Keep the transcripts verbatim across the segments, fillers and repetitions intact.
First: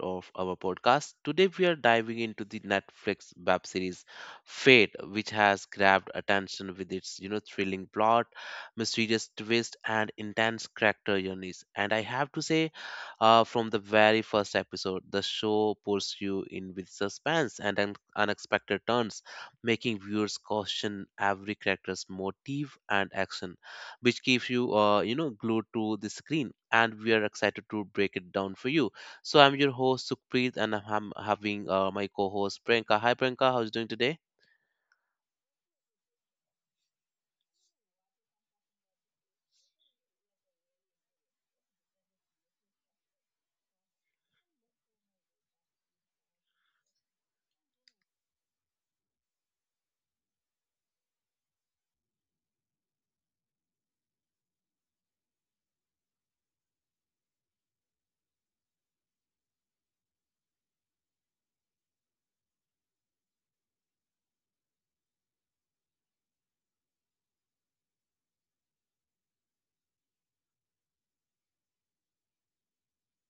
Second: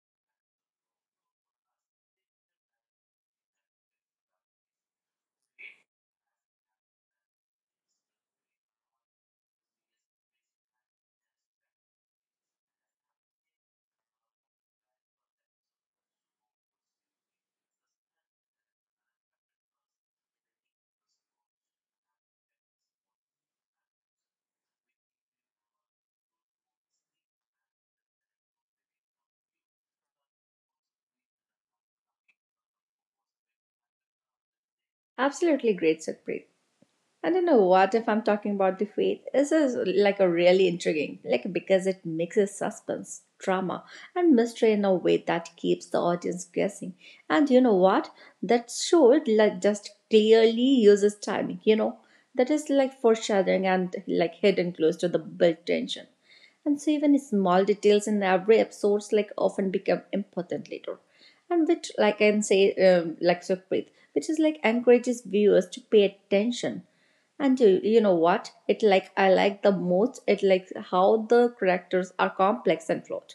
of our podcast. Today we are diving into the Netflix web series Fate, which has grabbed attention with its you know thrilling plot, mysterious twist, and intense character journeys. And I have to say, uh, from the very first episode, the show pulls you in with suspense and un- unexpected turns, making viewers question every character's motive and action, which keeps you uh, you know glued to the screen. And we are excited to break it down for you. So I'm your host, Sukhpreet, and I'm having uh, my co-host, Priyanka. Hi Priyanka, how's doing today? Absolutely great, Satpreet. I don't know what if I'm talking about the faith. This is like a really intriguing, like because it mixes suspense, drama, and mystery in a way that keeps the audience guessing. And you know what? That show like just clearly uses timing. You know that is like foreshadowing and like hidden clues to the built tension. And so even small details in every episode like often become important later. And which like I can say um, like Sukhpreet, which is like encourages viewers to pay attention and you, you know what it like I like the most it like how the characters are complex and flawed.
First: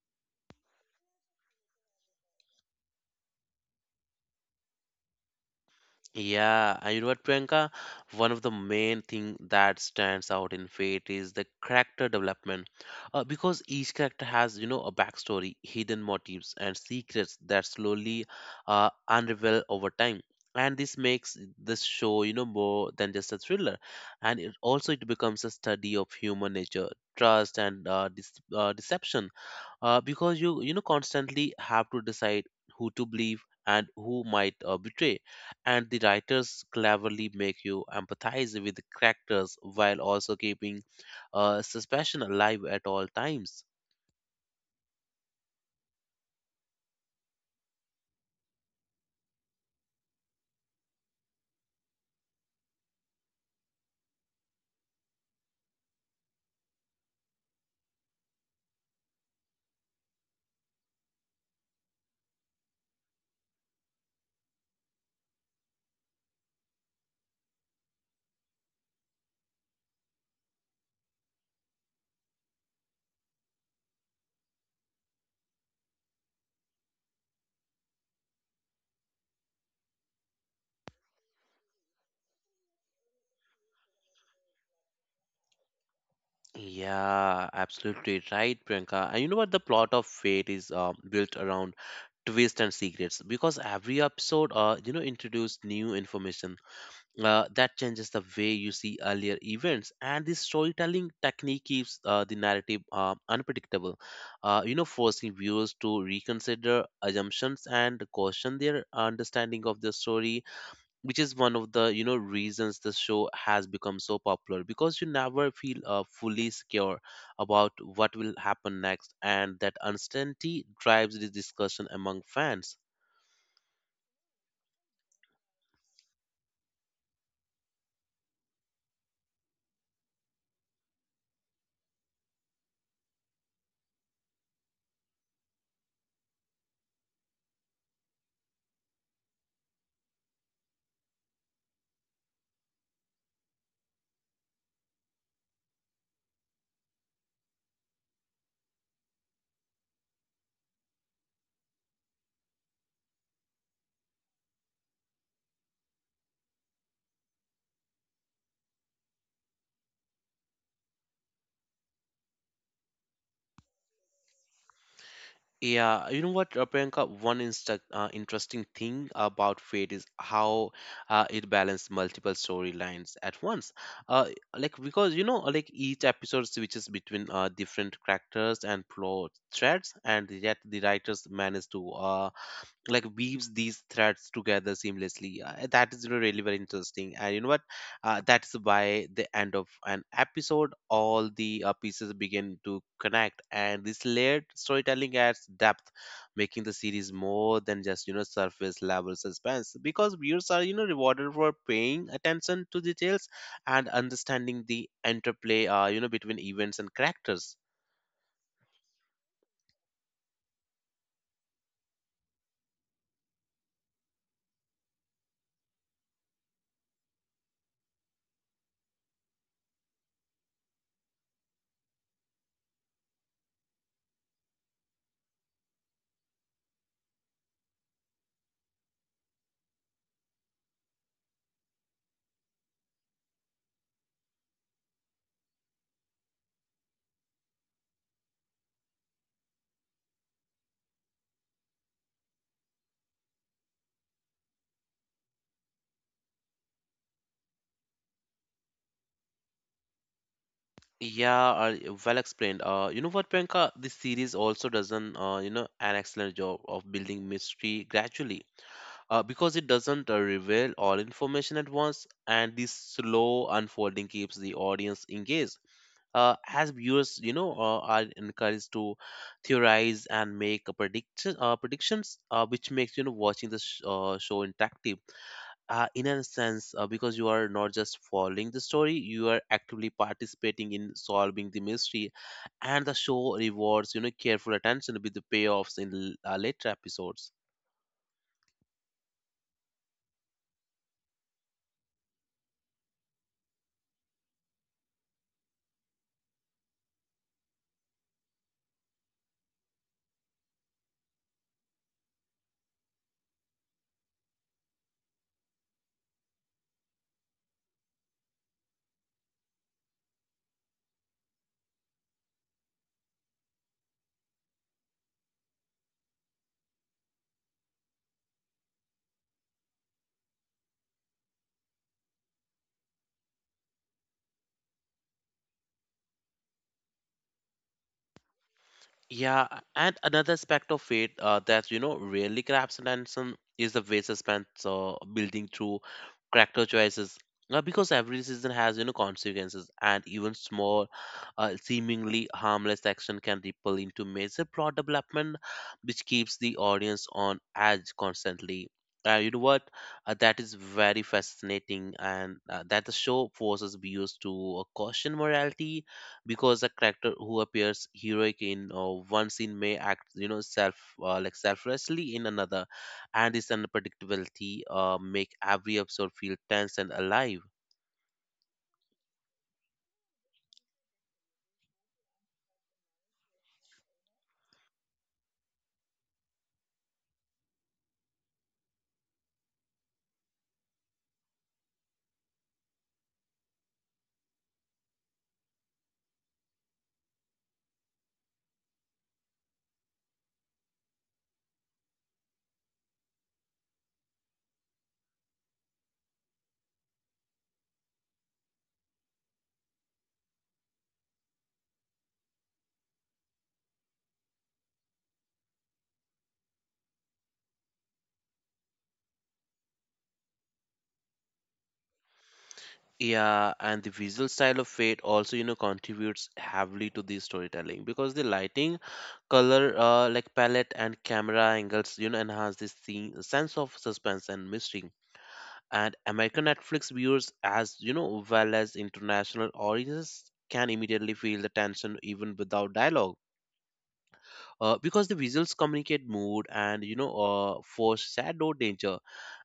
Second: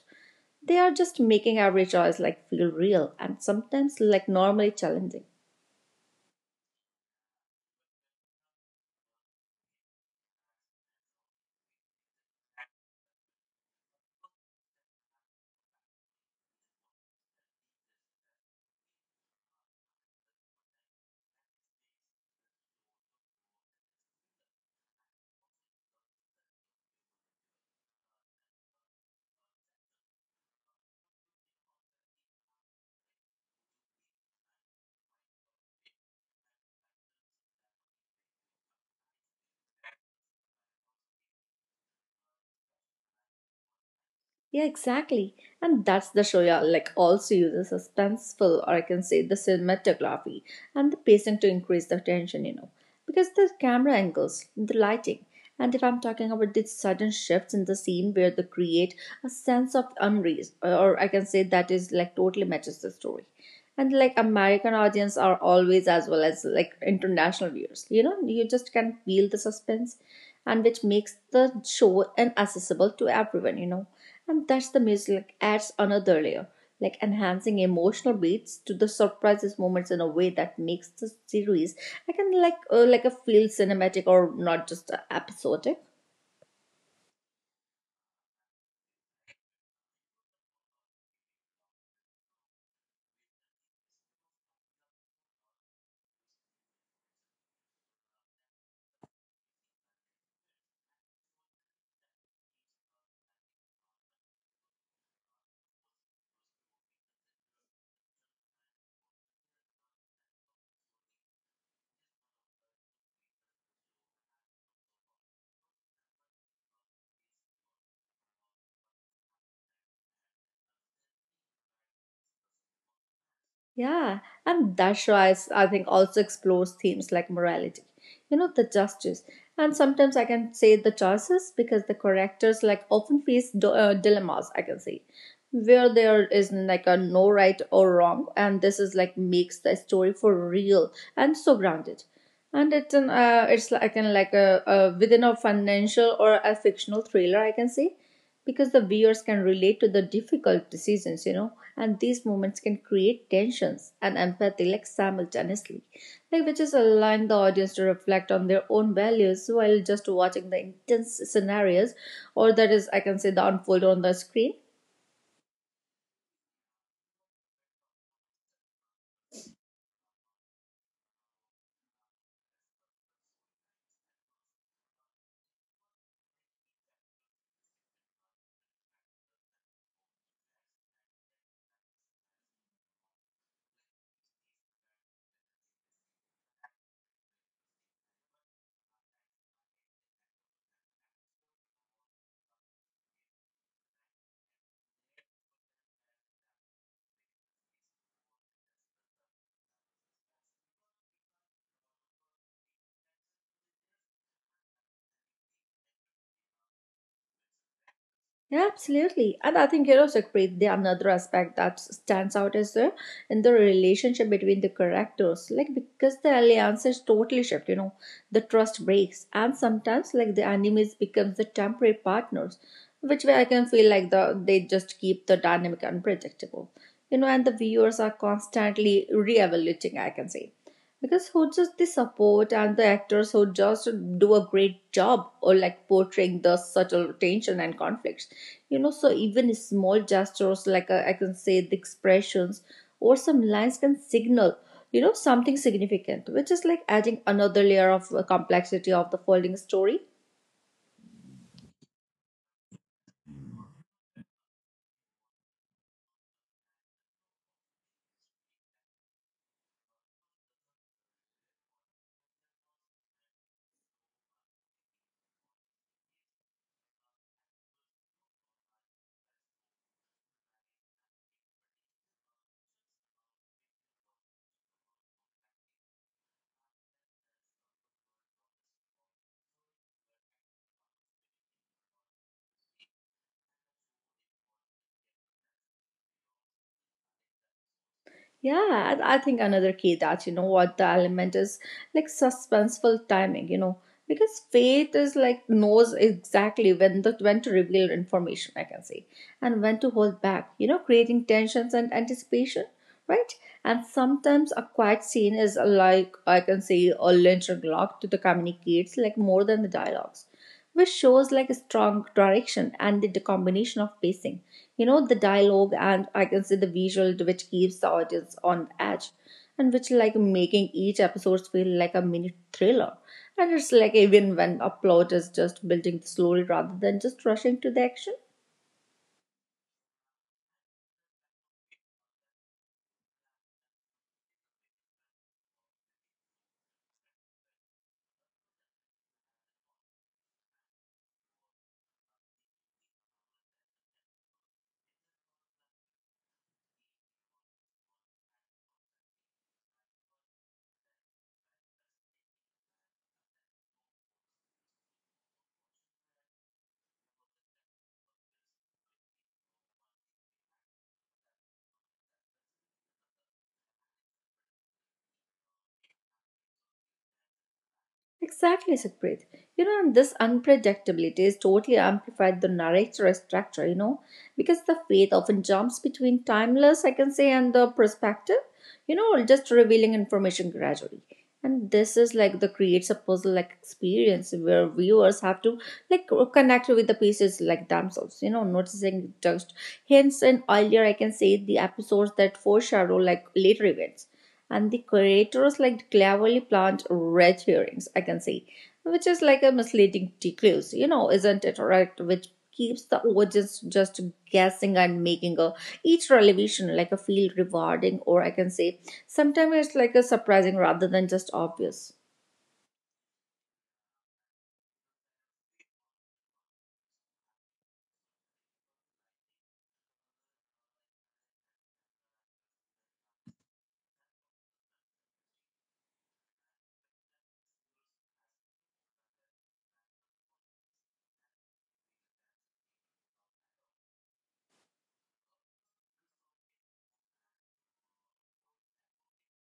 They are just making every choice like feel real and sometimes like normally challenging. Yeah, and you know what, Priyanka? One of the main thing that stands out in Fate is the character development, uh, because each character has you know a backstory, hidden motives, and secrets that slowly uh, unravel over time. And this makes this show you know more than just a thriller, and it also it becomes a study of human nature, trust, and uh, dis- uh, deception, uh, because you you know constantly have to decide who to believe and who might uh, betray. And the writers cleverly make you empathize with the characters while also keeping uh, suspicion alive at all times. Yeah, exactly. And that's the Shoya like also uses suspenseful or I can say the cinematography and the pacing to increase the tension, you know. Because the camera angles, the lighting, and if I'm talking about these sudden shifts in the scene where they create a sense of unrest, or I can say that is like totally matches the story and like american audience are always as well as like international viewers, you know, you just can feel the suspense and which makes the show inaccessible to everyone, you know, and that's the music like, adds another layer like enhancing emotional beats to the surprises moments in a way that makes the series I can like uh, like a feel cinematic or not just uh, episodic. Yeah, absolutely right, Priyanka. And you know what? The plot of Fate is uh, built around twists and secrets, because every episode uh, you know introduced new information uh, that changes the way you see earlier events. And this storytelling technique keeps uh, the narrative uh, unpredictable, uh, you know forcing viewers to reconsider assumptions and caution their understanding of the story, which is one of the you know reasons the show has become so popular, because you never feel uh, fully secure about what will happen next. And that uncertainty drives the discussion among fans. Yeah, and Dashra is, I think, also explores themes like morality, you know, the justice. And sometimes I can say the choices because the characters like often face d- uh, dilemmas, I can say, where there is like a no right or wrong. And this is like makes the story for real and so grounded. And it's an, uh, it's like, I can like a, a within a financial or a fictional thriller, I can say because the viewers can relate to the difficult decisions, you know, and these moments can create tensions and empathy like simultaneously, like which is allowing the audience to reflect on their own values while just watching the intense scenarios, or that is, I can say, the unfold on the screen. Yeah, you know what, uh, Priyanka? One insta uh, interesting thing about Fate is how uh, it balanced multiple storylines at once. Uh, like, because, you know, like, each episode switches between uh, different characters and plot threads, and yet the writers manage to uh, like weaves these threads together seamlessly. Uh, that is really really very interesting. And you know what? Uh, that's By the end of an episode, all the uh, pieces begin to connect. And this layered storytelling adds depth, making the series more than just you know surface level suspense, because viewers are you know rewarded for paying attention to details and understanding the interplay uh, you know between events and characters. Yeah, absolutely. And I think, you know, Sukhpreet, the another aspect that stands out is the in the relationship between the characters. Like because the alliances totally shift, you know, the trust breaks. And sometimes like the enemies becomes the temporary partners, which way I can feel like the they just keep the dynamic unpredictable. You know, and the viewers are constantly re-evaluating, I can say. Because who just the support and the actors who just do a great job or like portraying the subtle tension and conflict, you know, so even small gestures like uh, I can say the expressions or some lines can signal, you know, something significant which is like adding another layer of uh, complexity of the folding story. Yeah, uh, well explained. Uh, you know what, Priyanka? This series also does an, uh, you know, an excellent job of building mystery gradually. Uh, because it doesn't uh, reveal all information at once, and this slow unfolding keeps the audience engaged. Uh, as viewers, you know, uh, are encouraged to theorize and make a prediction, uh, predictions, uh, which makes you know watching the sh- uh, show interactive. Uh, in a sense, uh, because you are not just following the story, you are actively participating in solving the mystery, and the show rewards you know careful attention with the payoffs in l- uh, later episodes. Yeah, I I think another key that you know what the element is like suspenseful timing, you know, because faith is like knows exactly when the when to reveal information, I can say, and when to hold back, you know, creating tensions and anticipation, right? And sometimes a quiet scene is like I can say a lynch or lock to the communicates like more than the dialogues which shows like a strong direction and the combination of pacing, you know, the dialogue and I can say the visual which keeps the audience on edge and which like making each episode feel like a mini thriller. And it's like even when a plot is just building slowly rather than just rushing to the action. Yeah, and another aspect of it uh, that you know really grabs attention is the way suspense uh, building through character choices. Uh, because every season has you know consequences, and even small, uh, seemingly harmless action can ripple into major plot development, which keeps the audience on edge constantly. Uh, you know what? Uh, that is very fascinating, and uh, that the show forces viewers to uh, caution morality, because a character who appears heroic in uh, one scene may act you know self uh, like selflessly in another. And this unpredictability uh, make every episode feel tense and alive. Exactly, Sakrit. You know, and this unpredictability is totally amplified the narrator structure, you know, because the faith often jumps between timeless, I can say, and the perspective, you know, just revealing information gradually. And this is like the creates a puzzle like experience where viewers have to like connect with the pieces like themselves, you know, noticing just hints and earlier I can say the episodes that foreshadow like later events. And the curators like cleverly plant red herrings I can say, which is like a misleading clues, you know, isn't it right, which keeps the audience just guessing and making a each revelation like a feel rewarding or I can say sometimes it's like a surprising rather than just obvious. Yeah, and the visual style of Fate also, you know, contributes heavily to the storytelling, because the lighting, color, uh, like palette and camera angles, you know, enhance this scene, sense of suspense and mystery. And American Netflix viewers, as you know, well as international audiences, can immediately feel the tension even without dialogue, uh, because the visuals communicate mood and you know, uh, foreshadow danger.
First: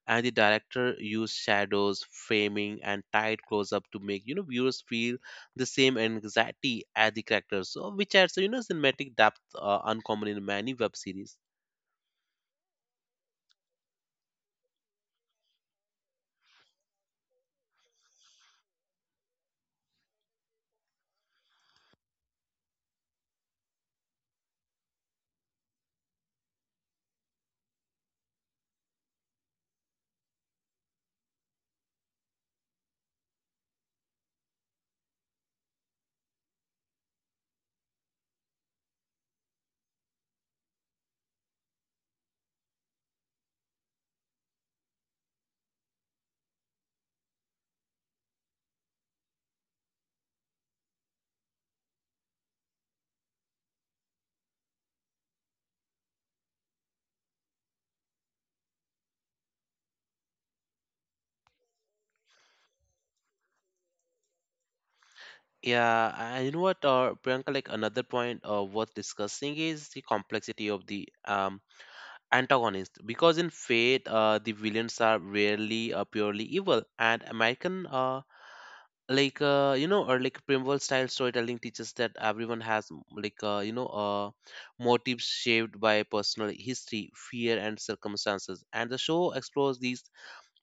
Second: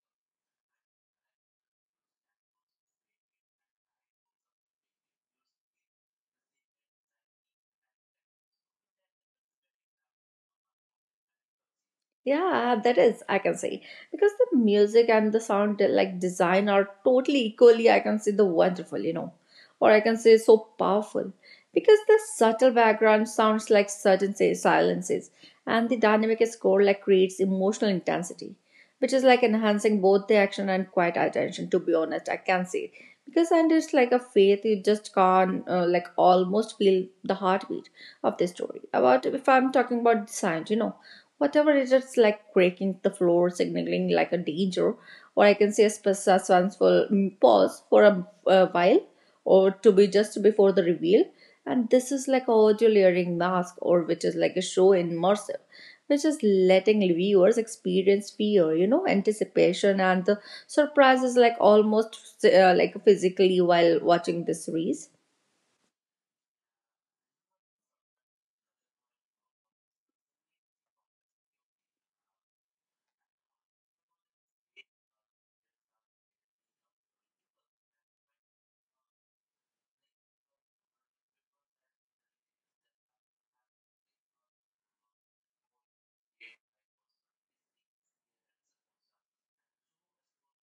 And the director used shadows, framing, and tight close-up to make you know viewers feel the same anxiety as the characters, so which adds you know cinematic depth, uh, uncommon in many web series. Yeah, that is, I can say. Because the music and the sound uh, like design are totally equally, I can say, the wonderful, you know, or I can say so powerful. Because the subtle background sounds like certain say silences, and the dynamic score like creates emotional intensity, which is like enhancing both the action and quiet attention, to be honest, I can say. Because and it's like a faith, you just can't uh, like almost feel the heartbeat of the story. About if I'm talking about design, you know whatever it is like breaking the floor signaling like a danger or I can say a sp- suspenseful mm, pause for a, a while or to be just before the reveal. And this is like a audio layering mask or which is like a show immersive which is letting viewers experience fear, you know, anticipation and the surprises like almost uh, like physically while watching the series. Yeah, and you know what, uh, Priyanka, like another point uh, worth discussing is the complexity of the um, antagonist. Because in Fate, uh, the villains are rarely uh, purely evil, and American uh, like uh, you know or like primeval style storytelling teaches that everyone has m- like uh, you know uh, motives shaped by personal history, fear, and circumstances. And the show explores these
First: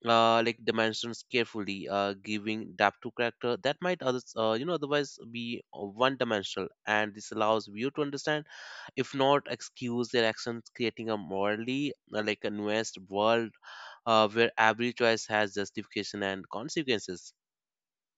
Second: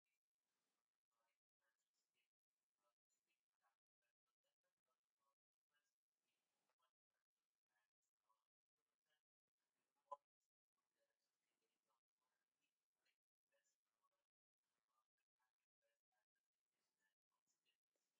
uh, like dimensions carefully, uh, giving depth to character that might others uh, you know otherwise be one dimensional. And this allows view to understand, if not excuse, their actions, creating a morally uh, like a nuanced world, uh, where every choice has justification and consequences.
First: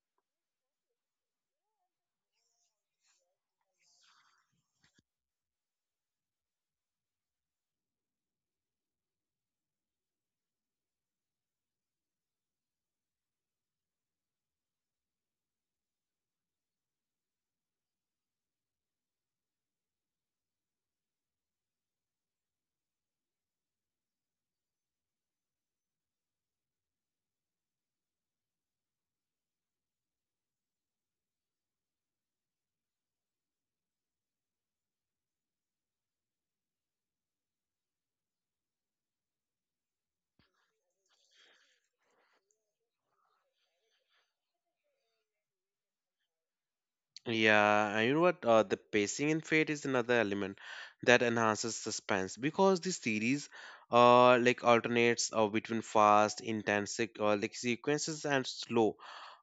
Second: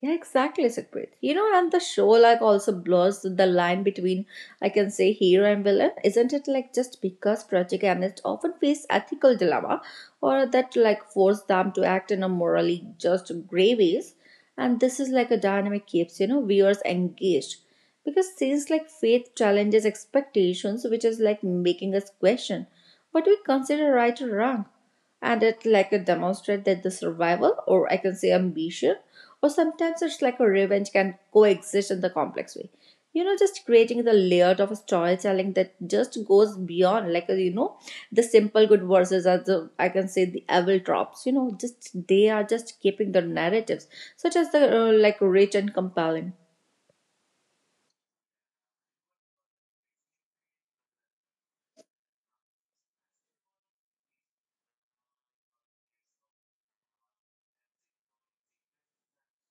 Yeah, exactly, Sukhpreet. You know, and the show like also blurs the line between, I can say, hero and villain, isn't it? Like just because project analysts often face ethical dilemma, or that like force them to act in a morally just grey ways, and this is like a dynamic keeps you know viewers engaged, because scenes like faith challenges expectations, which is like making us question what we consider right or wrong. And it like a demonstrate that the survival or I can say ambition or sometimes it's like a revenge can coexist in the complex way, you know, just creating the layout of a storytelling that just goes beyond like uh, you know the simple good verses are the I can say the evil tropes, you know, just they are just keeping the narratives such as the uh, like rich and compelling. Yeah, and you know what? Uh, the pacing and fate is another element that enhances suspense, because the series uh, like alternates uh, between fast, intense, like, uh, like sequences and slow,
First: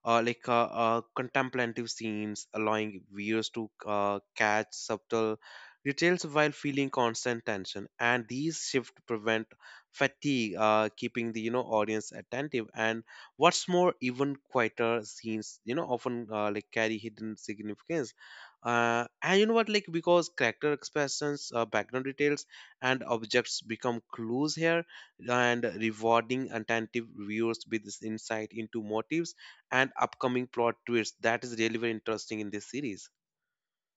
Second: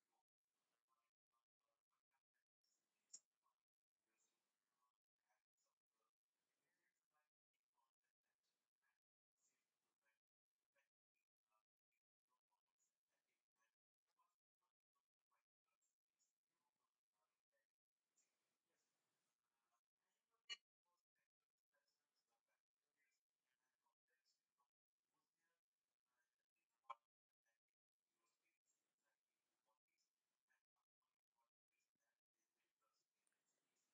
uh, like uh, uh, contemplative scenes, allowing viewers to uh, catch subtle details while feeling constant tension. And these shift prevent fatigue, uh, keeping the you know audience attentive. And what's more, even quieter scenes, you know, often uh, like carry hidden significance. Uh, and you know what, like because character expressions, uh, background details, and objects become clues here, and rewarding attentive viewers with this insight into motives and upcoming plot twists. That is really very interesting in this series.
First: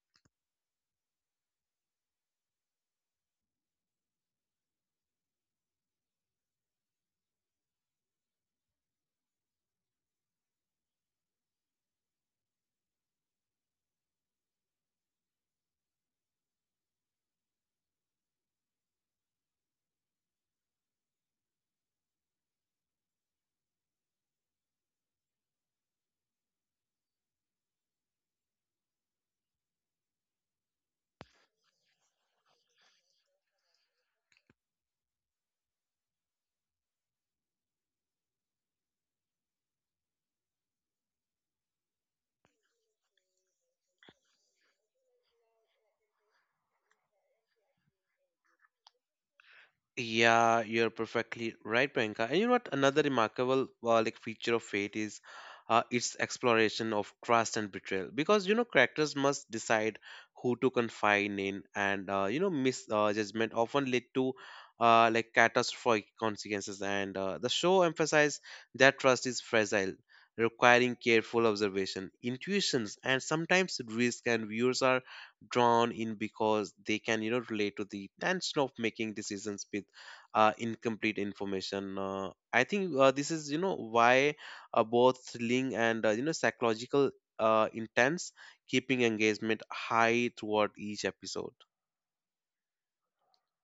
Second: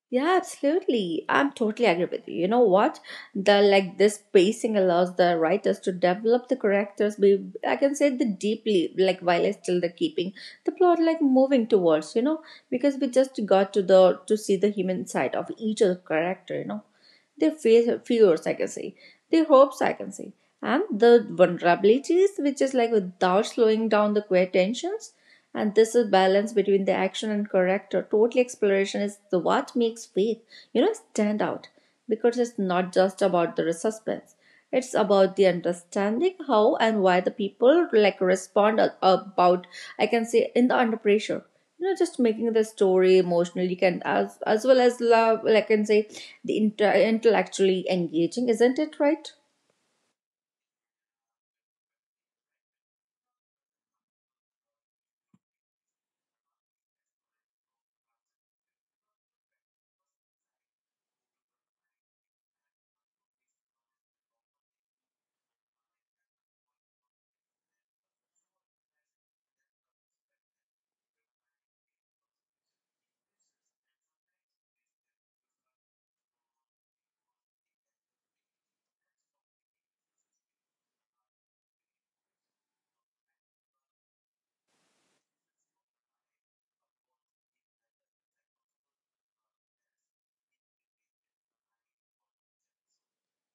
Yeah, absolutely. I'm totally agree with you. You know what? The like this pacing allows the writers to develop the characters. Be I can say the deeply like while still the keeping the plot like moving towards. You know because we just got to the to see the human side of each of the character. You know their fears I can say, their hopes I can say, and the vulnerabilities, which is like without slowing down the queer tensions. And this is balance between the action and character. Total exploration is the what makes faith, you know, stand out because it's not just about the suspense. It's about the understanding how and why the people like respond about I can say in the under pressure, you know, just making the story emotionally can as as well as love like I can say the inter- intellectually engaging isn't it right. Yeah, you're perfectly right, Priyanka. And you know what? Another remarkable uh, like feature of fate is uh, its exploration of trust and betrayal. Because you know, characters must decide who to confide in, and uh, you know, misjudgment often lead to uh, like catastrophic consequences. And uh, the show emphasizes that trust is fragile, requiring careful observation, intuitions, and sometimes risk. And viewers are drawn in because they can you know relate to the tension of making decisions with uh, incomplete information. Uh, I think uh, this is you know why uh, both thrilling and uh, you know psychological, uh, intense, keeping engagement high throughout each episode.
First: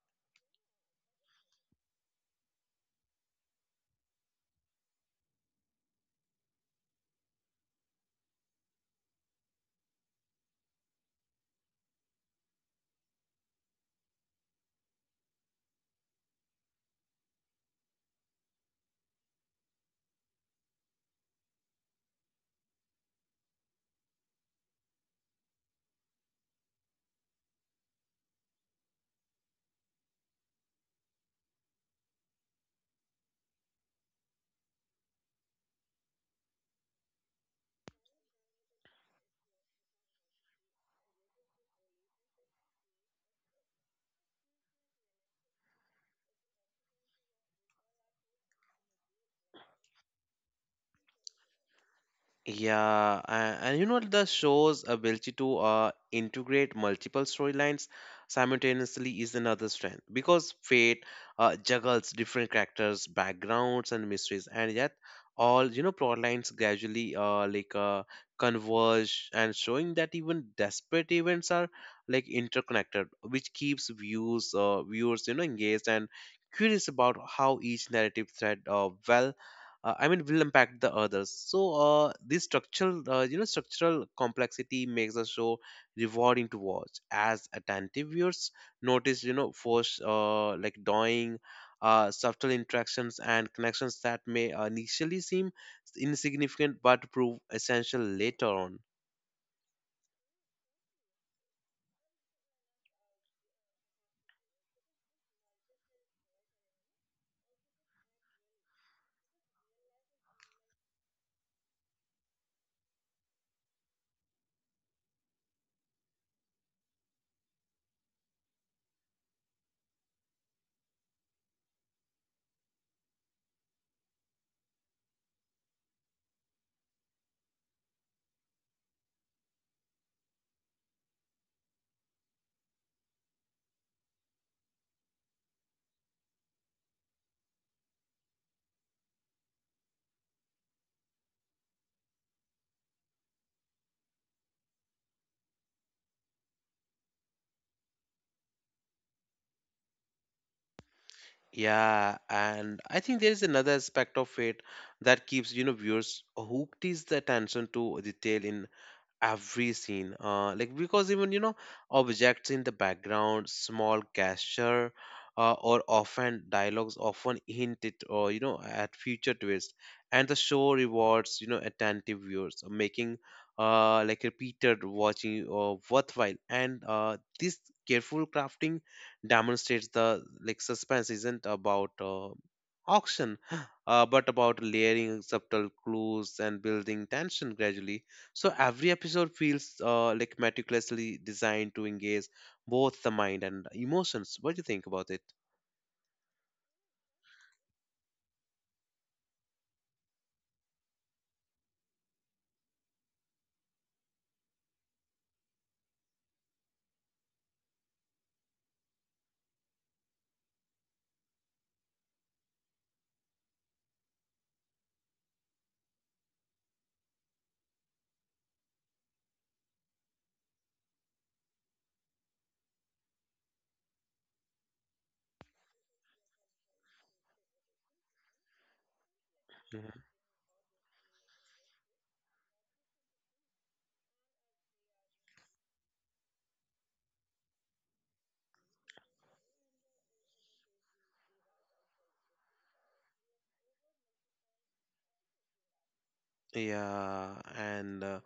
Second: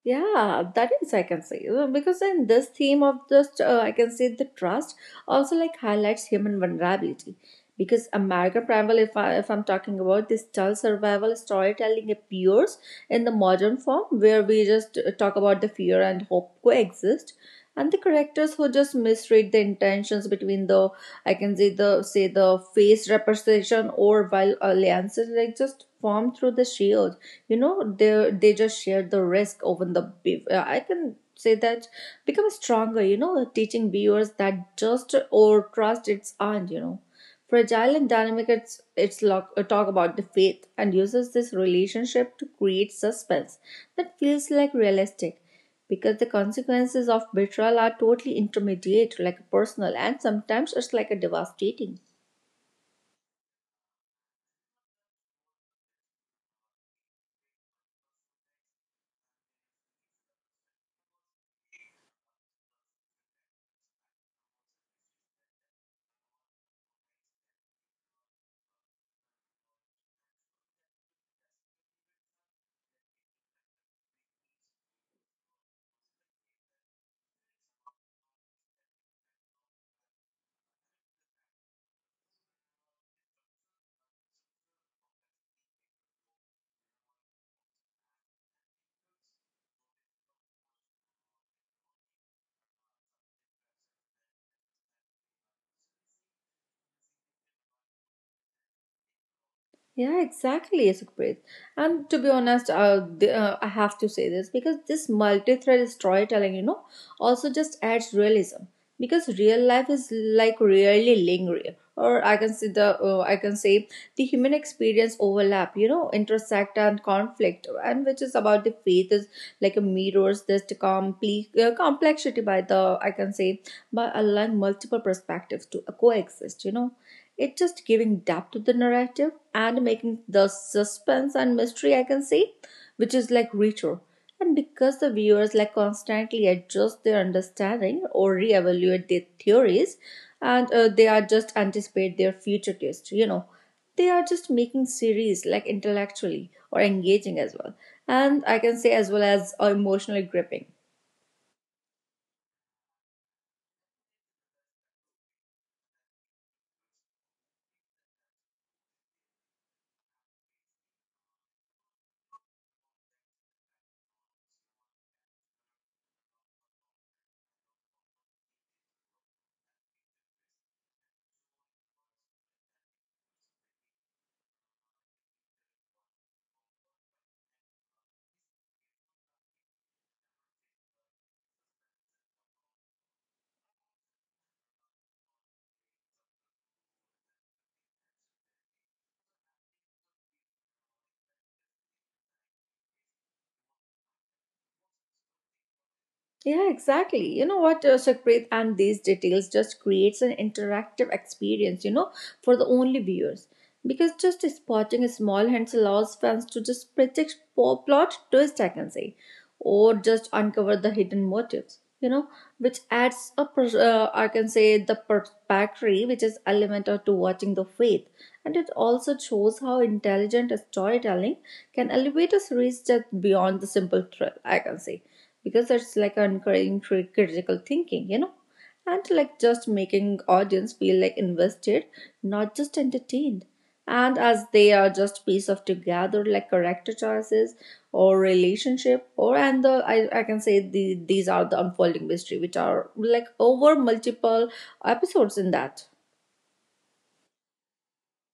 Yeah, that is I can say. Uh, because in this theme of just uh, I can say the trust also like highlights human vulnerability because American Primal if I if I'm talking about this child survival storytelling appears in the modern form where we just uh, talk about the fear and hope coexist and the characters who just misread the intentions between the I can say the say the face representation or while alliances like just form through the sheer you know they they just share the risk over the beef uh, I can say that become stronger, you know, teaching viewers that just or trust its aren't, you know, fragile and dynamic. It's it's lo- uh, talk about the faith and uses this relationship to create suspense that feels like realistic because the consequences of betrayal are totally intermediate like personal and sometimes it's like a devastating. Yeah, and, and you know the show's ability to uh, integrate multiple storylines simultaneously is another strength, because Fate uh, juggles different characters, backgrounds, and mysteries, and yet all you know plot lines gradually uh, like uh, converge, and showing that even desperate events are like interconnected, which keeps views uh, viewers you know engaged and curious about how each narrative thread uh, well uh, I mean will impact the others. So uh, this structural uh, you know structural complexity makes a show rewarding to watch, as attentive viewers notice you know force uh, like dawing, uh, subtle interactions and connections that may initially seem insignificant but prove essential later on. Yeah, exactly, Sukhpreet. And to be honest, uh, the, uh, I have to say this because this multi-thread storytelling, you know, also just adds realism because real life is like really lingering, or I can see the uh, I can say the human experience overlap, you know, intersect and conflict, and which is about the faith is like a mirrors this complete uh, complexity by the I can say by allowing multiple perspectives to coexist, you know, it's just giving depth to the narrative and making the suspense and mystery I can say, which is like richer. And because the viewers like constantly adjust their understanding or reevaluate their theories, and uh, they are just anticipate their future twist, you know, they are just making series like intellectually or engaging as well, and I can say as well as uh, emotionally gripping. Yeah, and I think there is another aspect of it that keeps you know viewers hooked is the attention to detail in every scene, uh, like because even you know objects in the background, small gesture, uh, or often dialogues often hint it or you know at future twists. And the show rewards you know attentive viewers, uh, making uh, like repeated watching uh, worthwhile. And uh, this careful crafting demonstrates the like suspense isn't about uh, auction uh, but about layering subtle clues and building tension gradually, so every episode feels uh, like meticulously designed to engage both the mind and emotions. What do you think about it? Yeah, exactly. You know what, uh, Shakpreet, and these details just creates an interactive experience, you know, for the only viewers. Because just spotting small hints allows fans to just predict po- plot twist, I can say, or just uncover the hidden motives, you know, which adds a, pers- uh, I can say, the perspective, which is element of to watching the faith. And it also shows how intelligent storytelling can elevate a series just beyond the simple thrill, I can say because it's like encouraging cri- critical thinking, you know, and like just making audience feel like invested, not just entertained. And as they are just piece of together like character choices or relationship or and the I, I can say the, these are the unfolding mystery which are like over multiple episodes in that. Yeah, and uh,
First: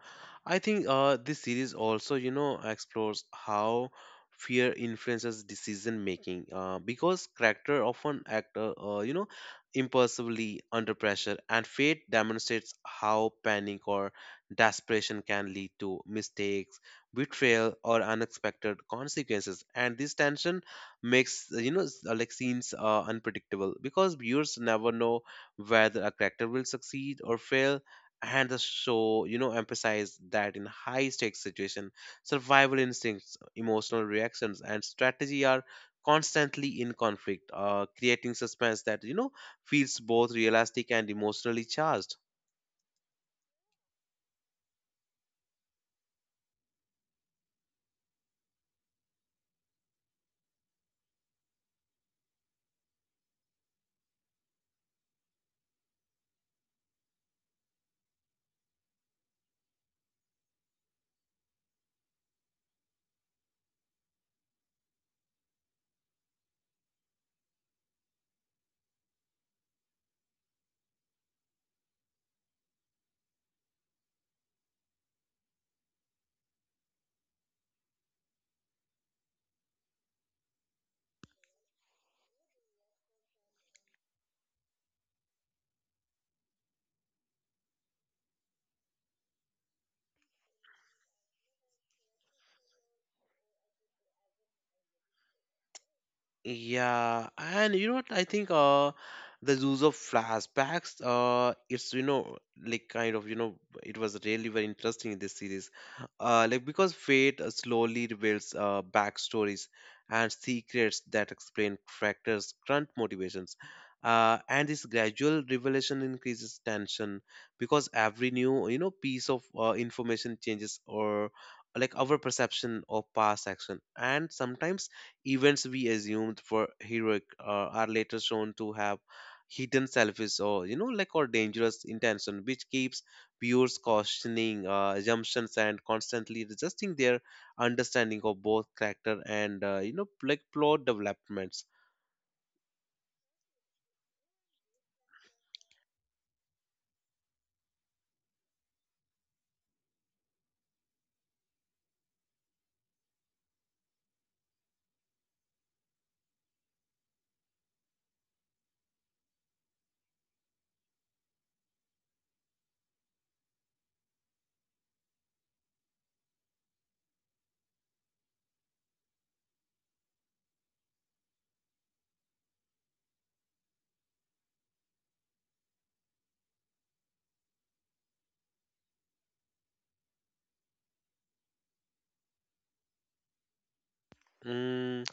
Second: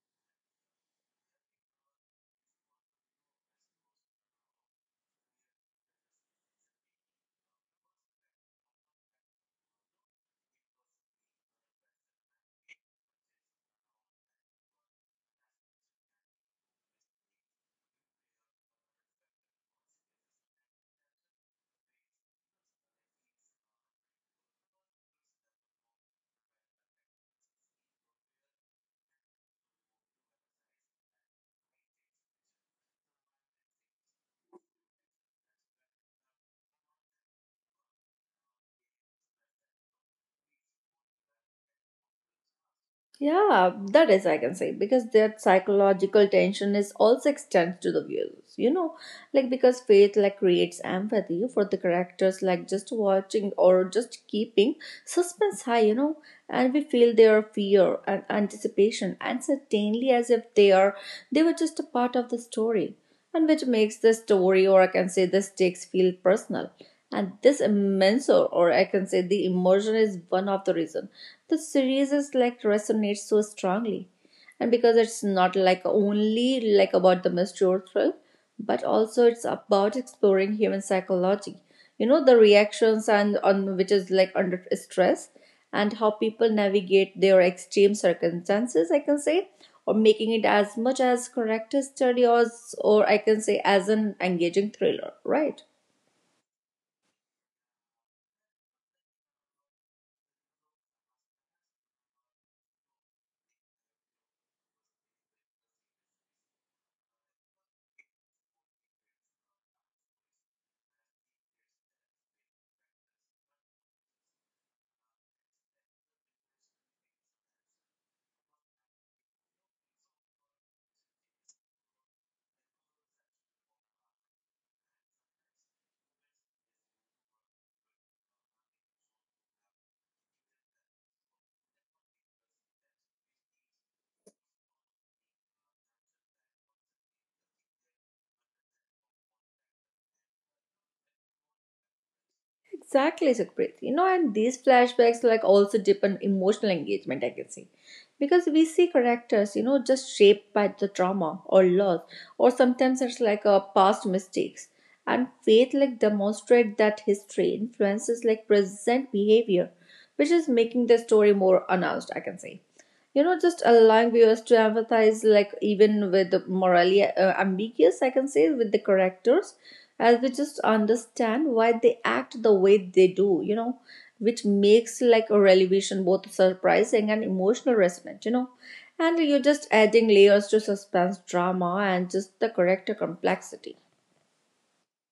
I think uh, this series also, you know, explores how fear influences decision making, uh, because character often act, uh, uh, you know, impulsively under pressure, and fate demonstrates how panic or desperation can lead to mistakes, betrayal, or unexpected consequences. And this tension makes, uh, you know, s- uh, like scenes uh, unpredictable, because viewers never know whether a character will succeed or fail. And the show you know emphasized that in high stakes situation, survival instincts, emotional reactions, and strategy are constantly in conflict, uh, creating suspense that you know feels both realistic and emotionally charged. Yeah, that is, I can say, because that psychological tension is also extends to the viewers. You know, like because faith like creates empathy for the characters, like just watching or just keeping suspense high. You know, and we feel their fear and anticipation, and certainly as if they are they were just a part of the story, and which makes the story, or I can say, the stakes feel personal. And this immense, or, or I can say, the emotion is one of the reason the series is like resonates so strongly and because it's not like only like about the mature thrill but also it's about exploring human psychology, you know, the reactions and on which is like under stress, and how people navigate their extreme circumstances I can say, or making it as much as character study or, or I can say as an engaging thriller, right? Yeah, and you know what? I think uh the use of flashbacks, uh it's you know like kind of you know it was really very interesting in this series. Uh like because Fate uh, slowly reveals uh backstories and secrets that explain characters' current motivations. Uh and this gradual revelation increases tension, because every new you know piece of uh, information changes, or like, our perception of past action. And sometimes events we assumed were heroic uh, are later shown to have hidden selfish or you know like or dangerous intention, which keeps viewers questioning uh, assumptions and constantly resisting their understanding of both character and uh, you know like plot developments. Exactly, Sukhpreet. You know, and these flashbacks like also deepen emotional engagement, I can say. Because we see characters, you know, just shaped by the trauma or loss, or sometimes it's like a past mistakes. And faith like demonstrate that history influences like present behavior, which is making the story more announced, I can say, you know, just allowing viewers to empathize like even with the morally uh, ambiguous I can say with the characters, as we just understand why they act the way they do, you know, which makes like a revelation both surprising and emotional resonant, you know, and you're just adding layers to suspense drama and just the character complexity. Mm,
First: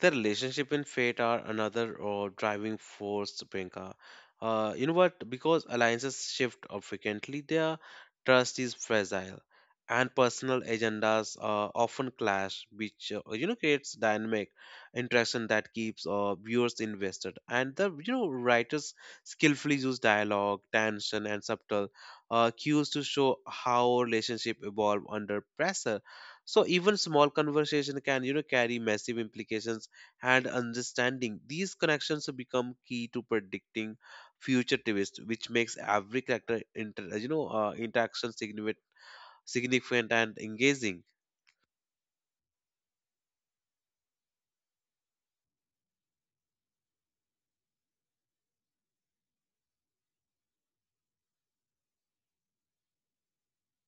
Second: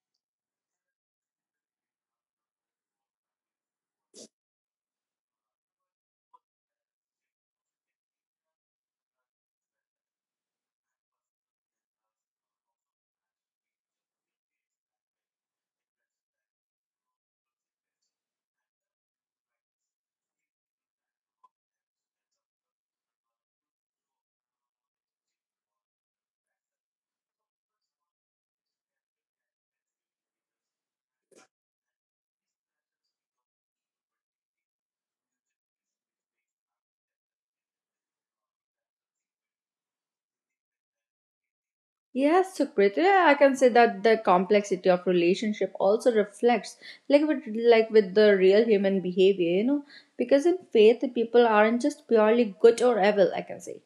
the relationship and fate are another uh, driving force, Priyanka. Uh, you know what? Because alliances shift uh, frequently, their trust is fragile, and personal agendas uh, often clash, which uh, you know creates dynamic interaction that keeps uh, viewers invested. And the you know writers skillfully use dialogue, tension, and subtle uh, cues to show how relationship evolve under pressure, so even small conversation can, you know, carry massive implications and understanding. These connections become key to predicting future twists, which makes every character, inter, you know, uh, interaction significant, significant and engaging. Yes, Sukriti, I can say that the complexity of relationship also reflects like with like with the real human behavior, you know, because in faith people aren't just purely good or evil, I can say.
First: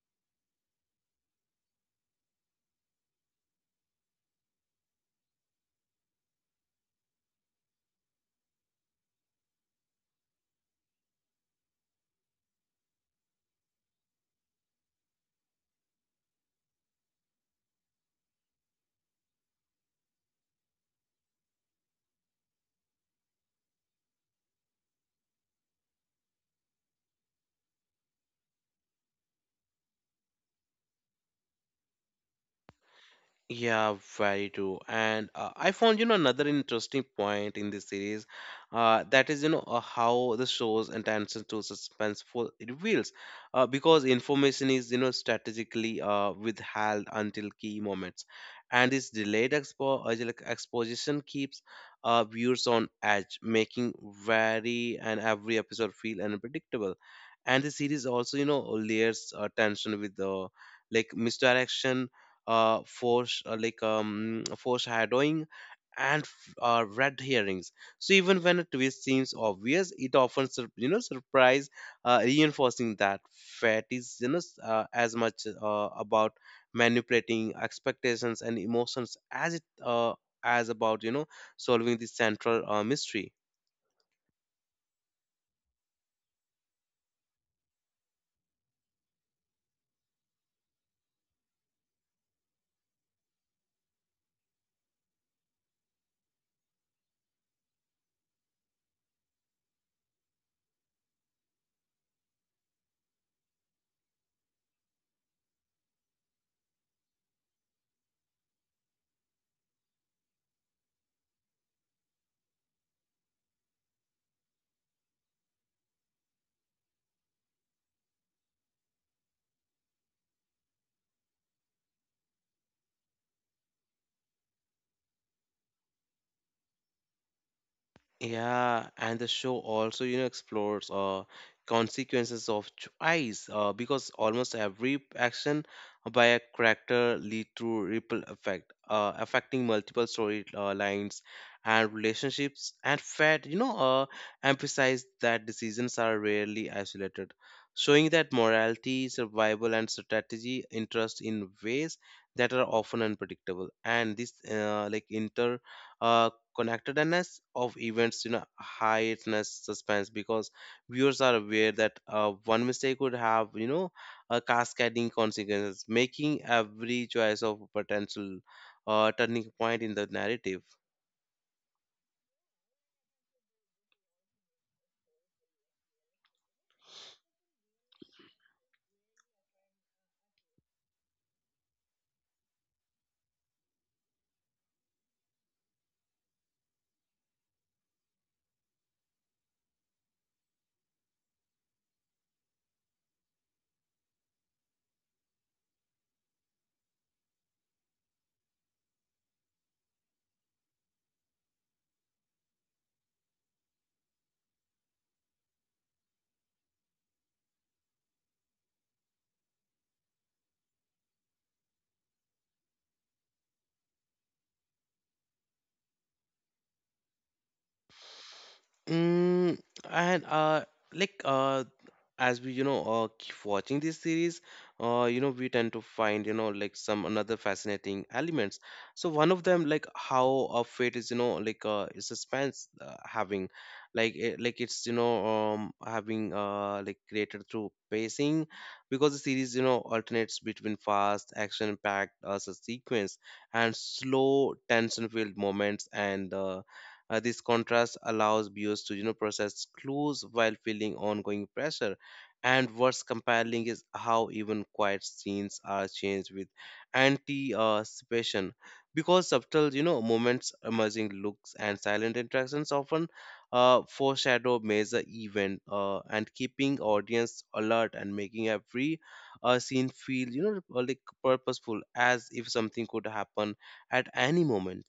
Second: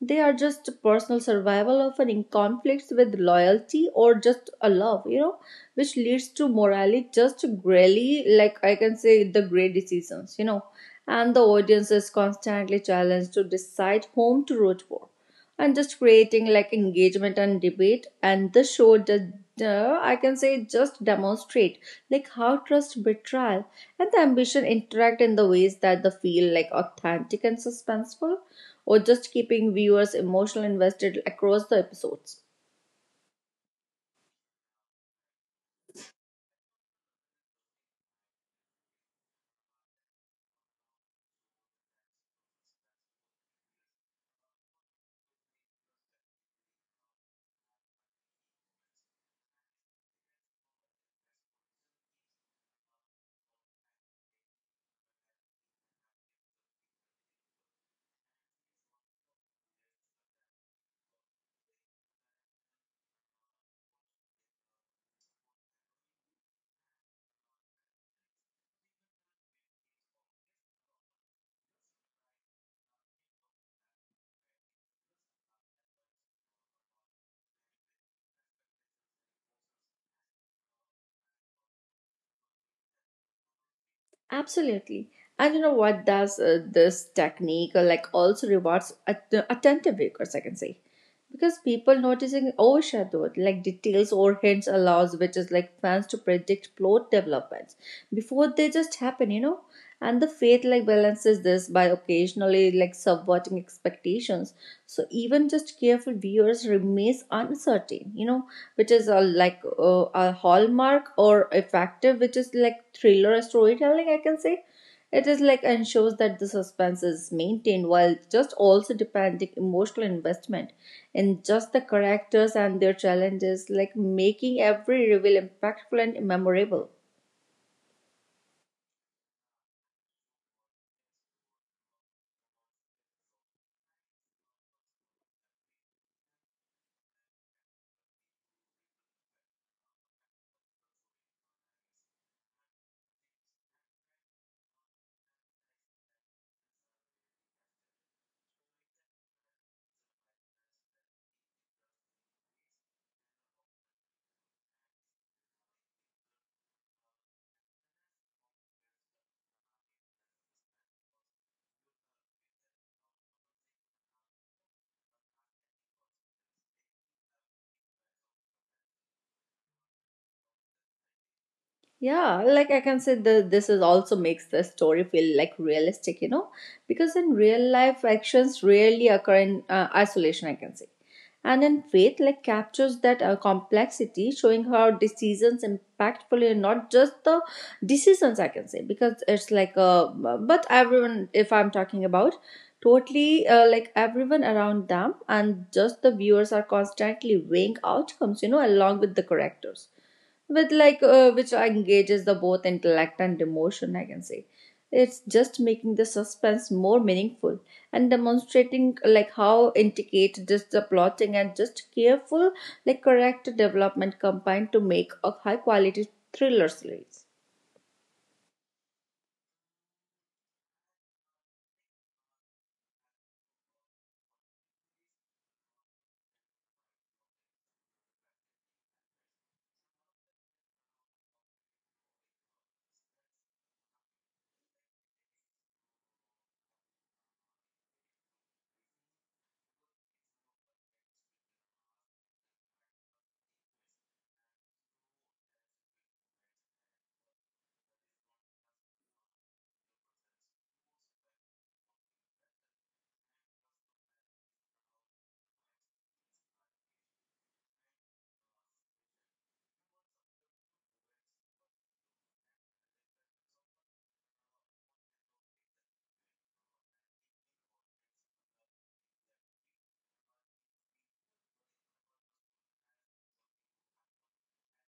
They are just personal survival often in conflicts with loyalty or just a love, you know, which leads to morally just really like I can say the great decisions, you know. And the audience is constantly challenged to decide whom to root for and just creating like engagement and debate, and this show did uh, I can say just demonstrate like how trust betrayal and the ambition interact in the ways that they feel like authentic and suspenseful, or just keeping viewers emotionally invested across the episodes. Yeah, very true. And uh, I found, you know, another interesting point in this series, uh, that is, you know, uh, how the show's attention to suspenseful reveals, uh, because information is, you know, strategically uh, withheld until key moments, and this delayed expo uh, like exposition keeps uh, viewers on edge, making very and every episode feel unpredictable. And the series also, you know, layers uh, tension with the like misdirection uh, force uh, like um, foreshadowing and uh, red herrings. So even when a twist seems obvious, it often sur- you know surprise, uh, reinforcing that fat is you know s- uh, as much uh, about manipulating expectations and emotions as it uh, as about you know solving the central uh, mystery. Absolutely. And you know what does uh, this technique uh, like also rewards at- uh, attentive viewers, I can say. Because people noticing overshadowed like details or hints allows which is like fans to predict plot developments before they just happen, you know, and the faith like balances this by occasionally like subverting expectations, so even just careful viewers remains uncertain, you know, which is a like uh, a hallmark or effective which is like thriller storytelling I can say. It is like ensures that the suspense is maintained while just also demanding emotional investment in just the characters and their challenges, like making every reveal impactful and memorable. Yeah, and the show also, you know, explores uh, consequences of choice uh, because almost every action by a character lead to ripple effect, uh, affecting multiple story uh, lines and relationships. And Fed, you know, uh, emphasized that decisions are rarely isolated, showing that morality, survival, and strategy interest in ways that are often unpredictable. And this, uh, like, inter uh, connectedness of events you know heightened suspense because viewers are aware that uh, one mistake could have you know a cascading consequences, making every choice of potential uh, turning point in the narrative. Yeah, like I can say that this is also makes the story feel like realistic, you know, because in real life actions rarely occur in uh, isolation, I can say. And in Faith, like captures that uh, complexity, showing how decisions impactfully and not just the decisions, I can say, because it's like a but everyone, if I'm talking about, totally uh, like everyone around them and just the viewers are constantly weighing outcomes, you know, along with the characters with like uh, which engages the both intellect and emotion I can say. It's just making the suspense more meaningful and demonstrating like how intricate just the plotting and just careful like character development combined to make a high quality thriller series. Mm, and uh, like uh, as we you know uh, keep watching this series, uh, you know we tend to find you know like some another fascinating elements. So one of them like how uh, fate is you know like uh, is suspense uh, having like it, like it's you know um, having uh, like created through pacing, because the series you know alternates between fast action packed uh, s- sequence and slow tension filled moments, and uh, uh, this contrast allows viewers to you know process clues while feeling ongoing pressure. And what's compelling is how even quiet scenes are changed with anticipation. Because subtle, you know, moments, emerging looks, and silent interactions often uh, foreshadow major event uh, and keeping audience alert and making every uh, scene feel, you know, uh, like purposeful, as if something could happen at any moment.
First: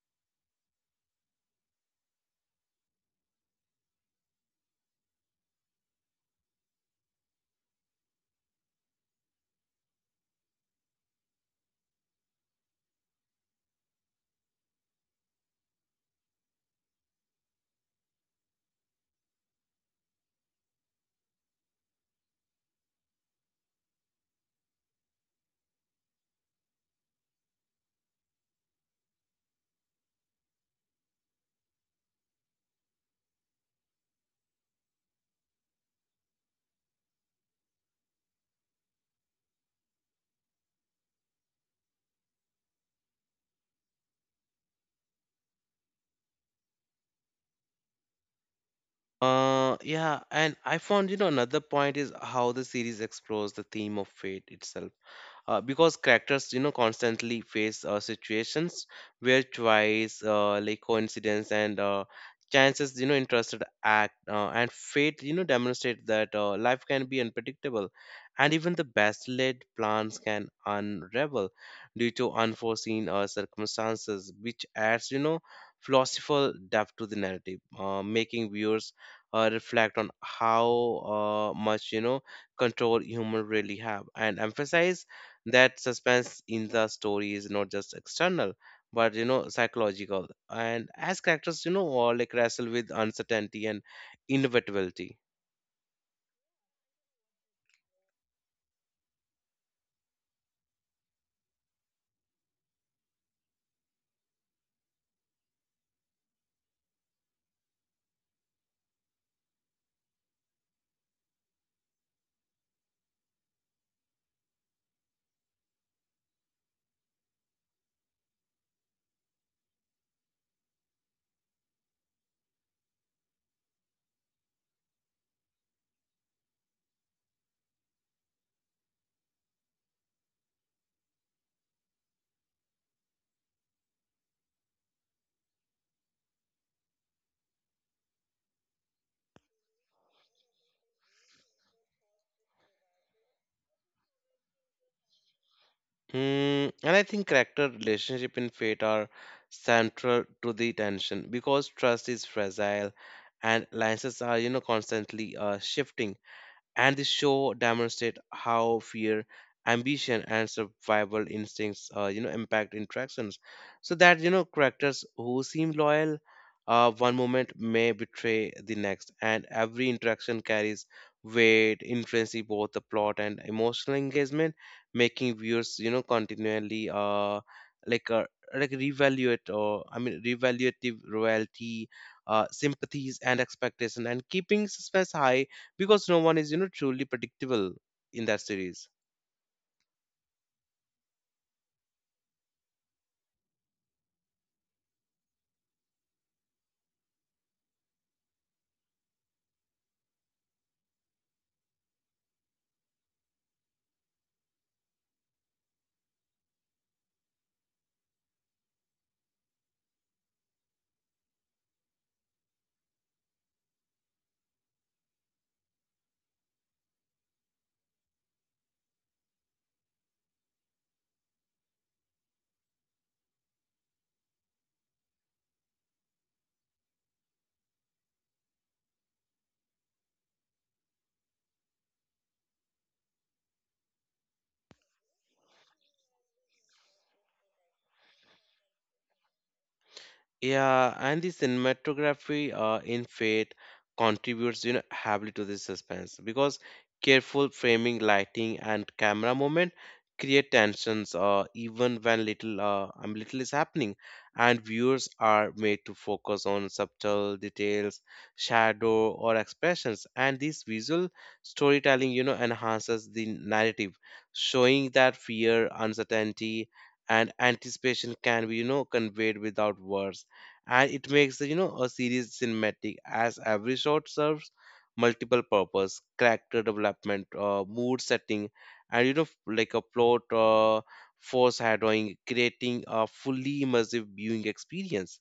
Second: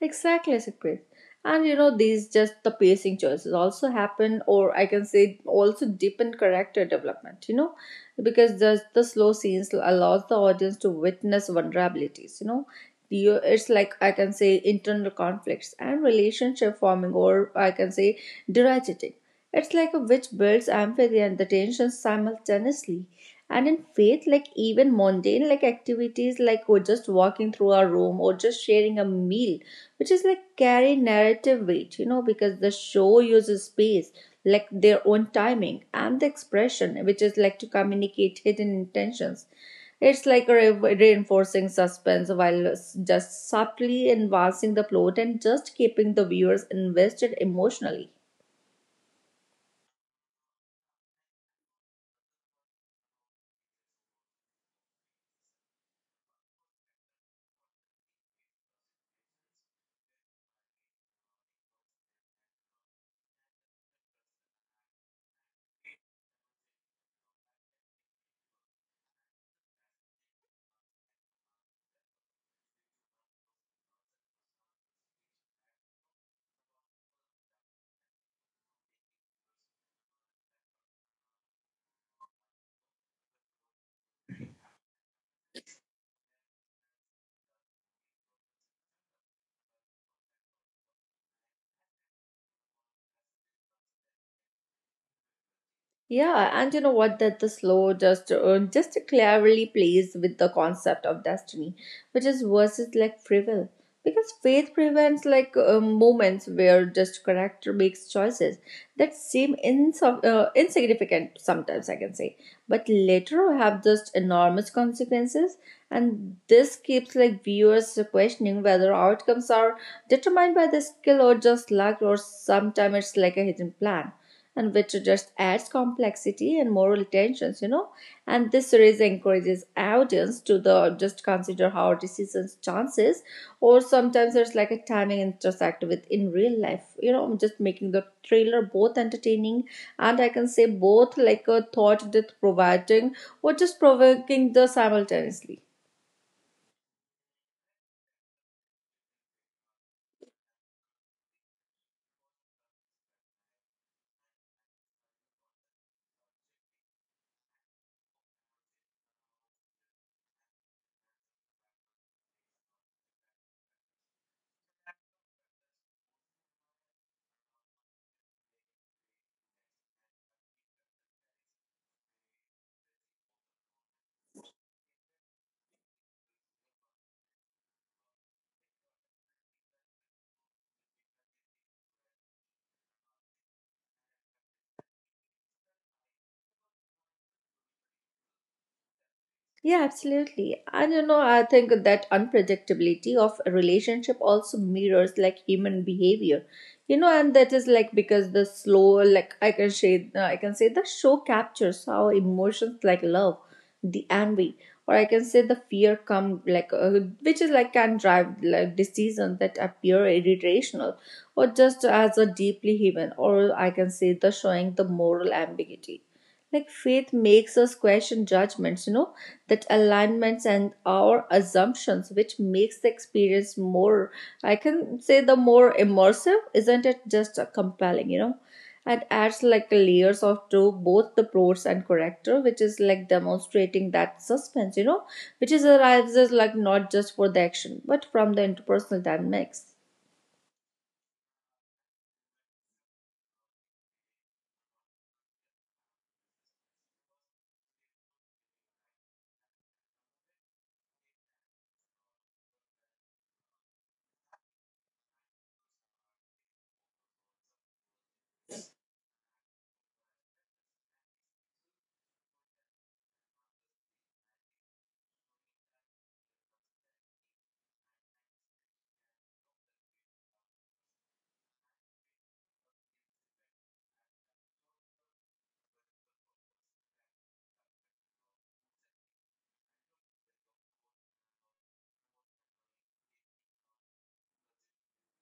Exactly, Sakrit. And you know, these just the pacing choices also happen, or I can say, also deepen character development. You know, because the the slow scenes allows the audience to witness vulnerabilities. You know, you, it's like I can say internal conflicts and relationship forming, or I can say derogating. It's like a witch builds empathy and the tension simultaneously. And in faith, like even mundane like activities like or just walking through our room or just sharing a meal, which is like carry narrative weight, you know, because the show uses space, like their own timing and the expression, which is like to communicate hidden intentions. It's like re- reinforcing suspense while s- just subtly advancing the plot and just keeping the viewers invested emotionally. Uh, yeah, and I found, you know, another point is how the series explores the theme of fate itself, uh, because characters you know constantly face uh, situations where choice uh, like coincidence, and uh, chances you know interested act, uh, and fate you know demonstrate that uh, life can be unpredictable and even the best laid plans can unravel due to unforeseen uh, circumstances, which adds you know philosophical depth to the narrative, uh, making viewers uh, reflect on how uh, much you know control human really have, and emphasize that suspense in the story is not just external but you know psychological, and as characters you know all like wrestle with uncertainty and inevitability. Yeah, and you know what? That the slow just uh, just cleverly plays with the concept of destiny, which is versus like frivol, because faith prevents like uh, moments where just character makes choices that seem ins uh, insignificant sometimes I can say, but later have just enormous consequences, and this keeps like viewers questioning whether outcomes are determined by the skill or just luck, or sometimes it's like a hidden plan, and which just adds complexity and moral tensions, you know, and this series encourages audience to the just consider how decisions chances or sometimes there's like a timing intersect with in real life, you know, just making the trailer both entertaining and I can say both like a thought that providing or just provoking the simultaneously. Mm, and I think character relationship and fate are central to the tension, because trust is fragile and alliances are you know constantly uh, shifting, and the show demonstrate how fear, ambition, and survival instincts uh, you know impact interactions, so that you know characters who seem loyal uh, one moment may betray the next, and every interaction carries weight influencing both the plot and emotional engagement, making viewers you know continually uh like uh, like reevaluate, or I mean reevaluative royalty, uh, sympathies and expectation, and keeping suspense high because no one is you know truly predictable in that series. Yeah, absolutely. And you know, I think that unpredictability of a relationship also mirrors like human behavior. You know, and that is like because the slow, like I can say, uh, I can say the show captures how emotions like love, the envy, or I can say the fear come like, uh, which is like can drive like decisions that appear irrational, or just as a deeply human, or I can say the showing the moral ambiguity. Like faith makes us question judgments, you know, that alignments and our assumptions, which makes the experience more, I can say, the more immersive, isn't it just uh, compelling, you know? And adds like layers of to both the pros and character, which is like demonstrating that suspense, you know, which is arises like not just for the action, but from the interpersonal dynamics. Yeah, and the cinematography uh, in Fate contributes, you know, heavily to this suspense because careful framing, lighting, and camera movement create tensions, uh, even when little, uh, um, little is happening, and viewers are made to focus on subtle details, shadow, or expressions, and this visual storytelling, you know, enhances the narrative, showing that fear, uncertainty, and anticipation can be you know conveyed without words, and it makes the you know a series cinematic, as every shot serves multiple purpose character development, uh, mood setting, and you know f- like a plot uh, foreshadowing, creating a fully immersive viewing experience.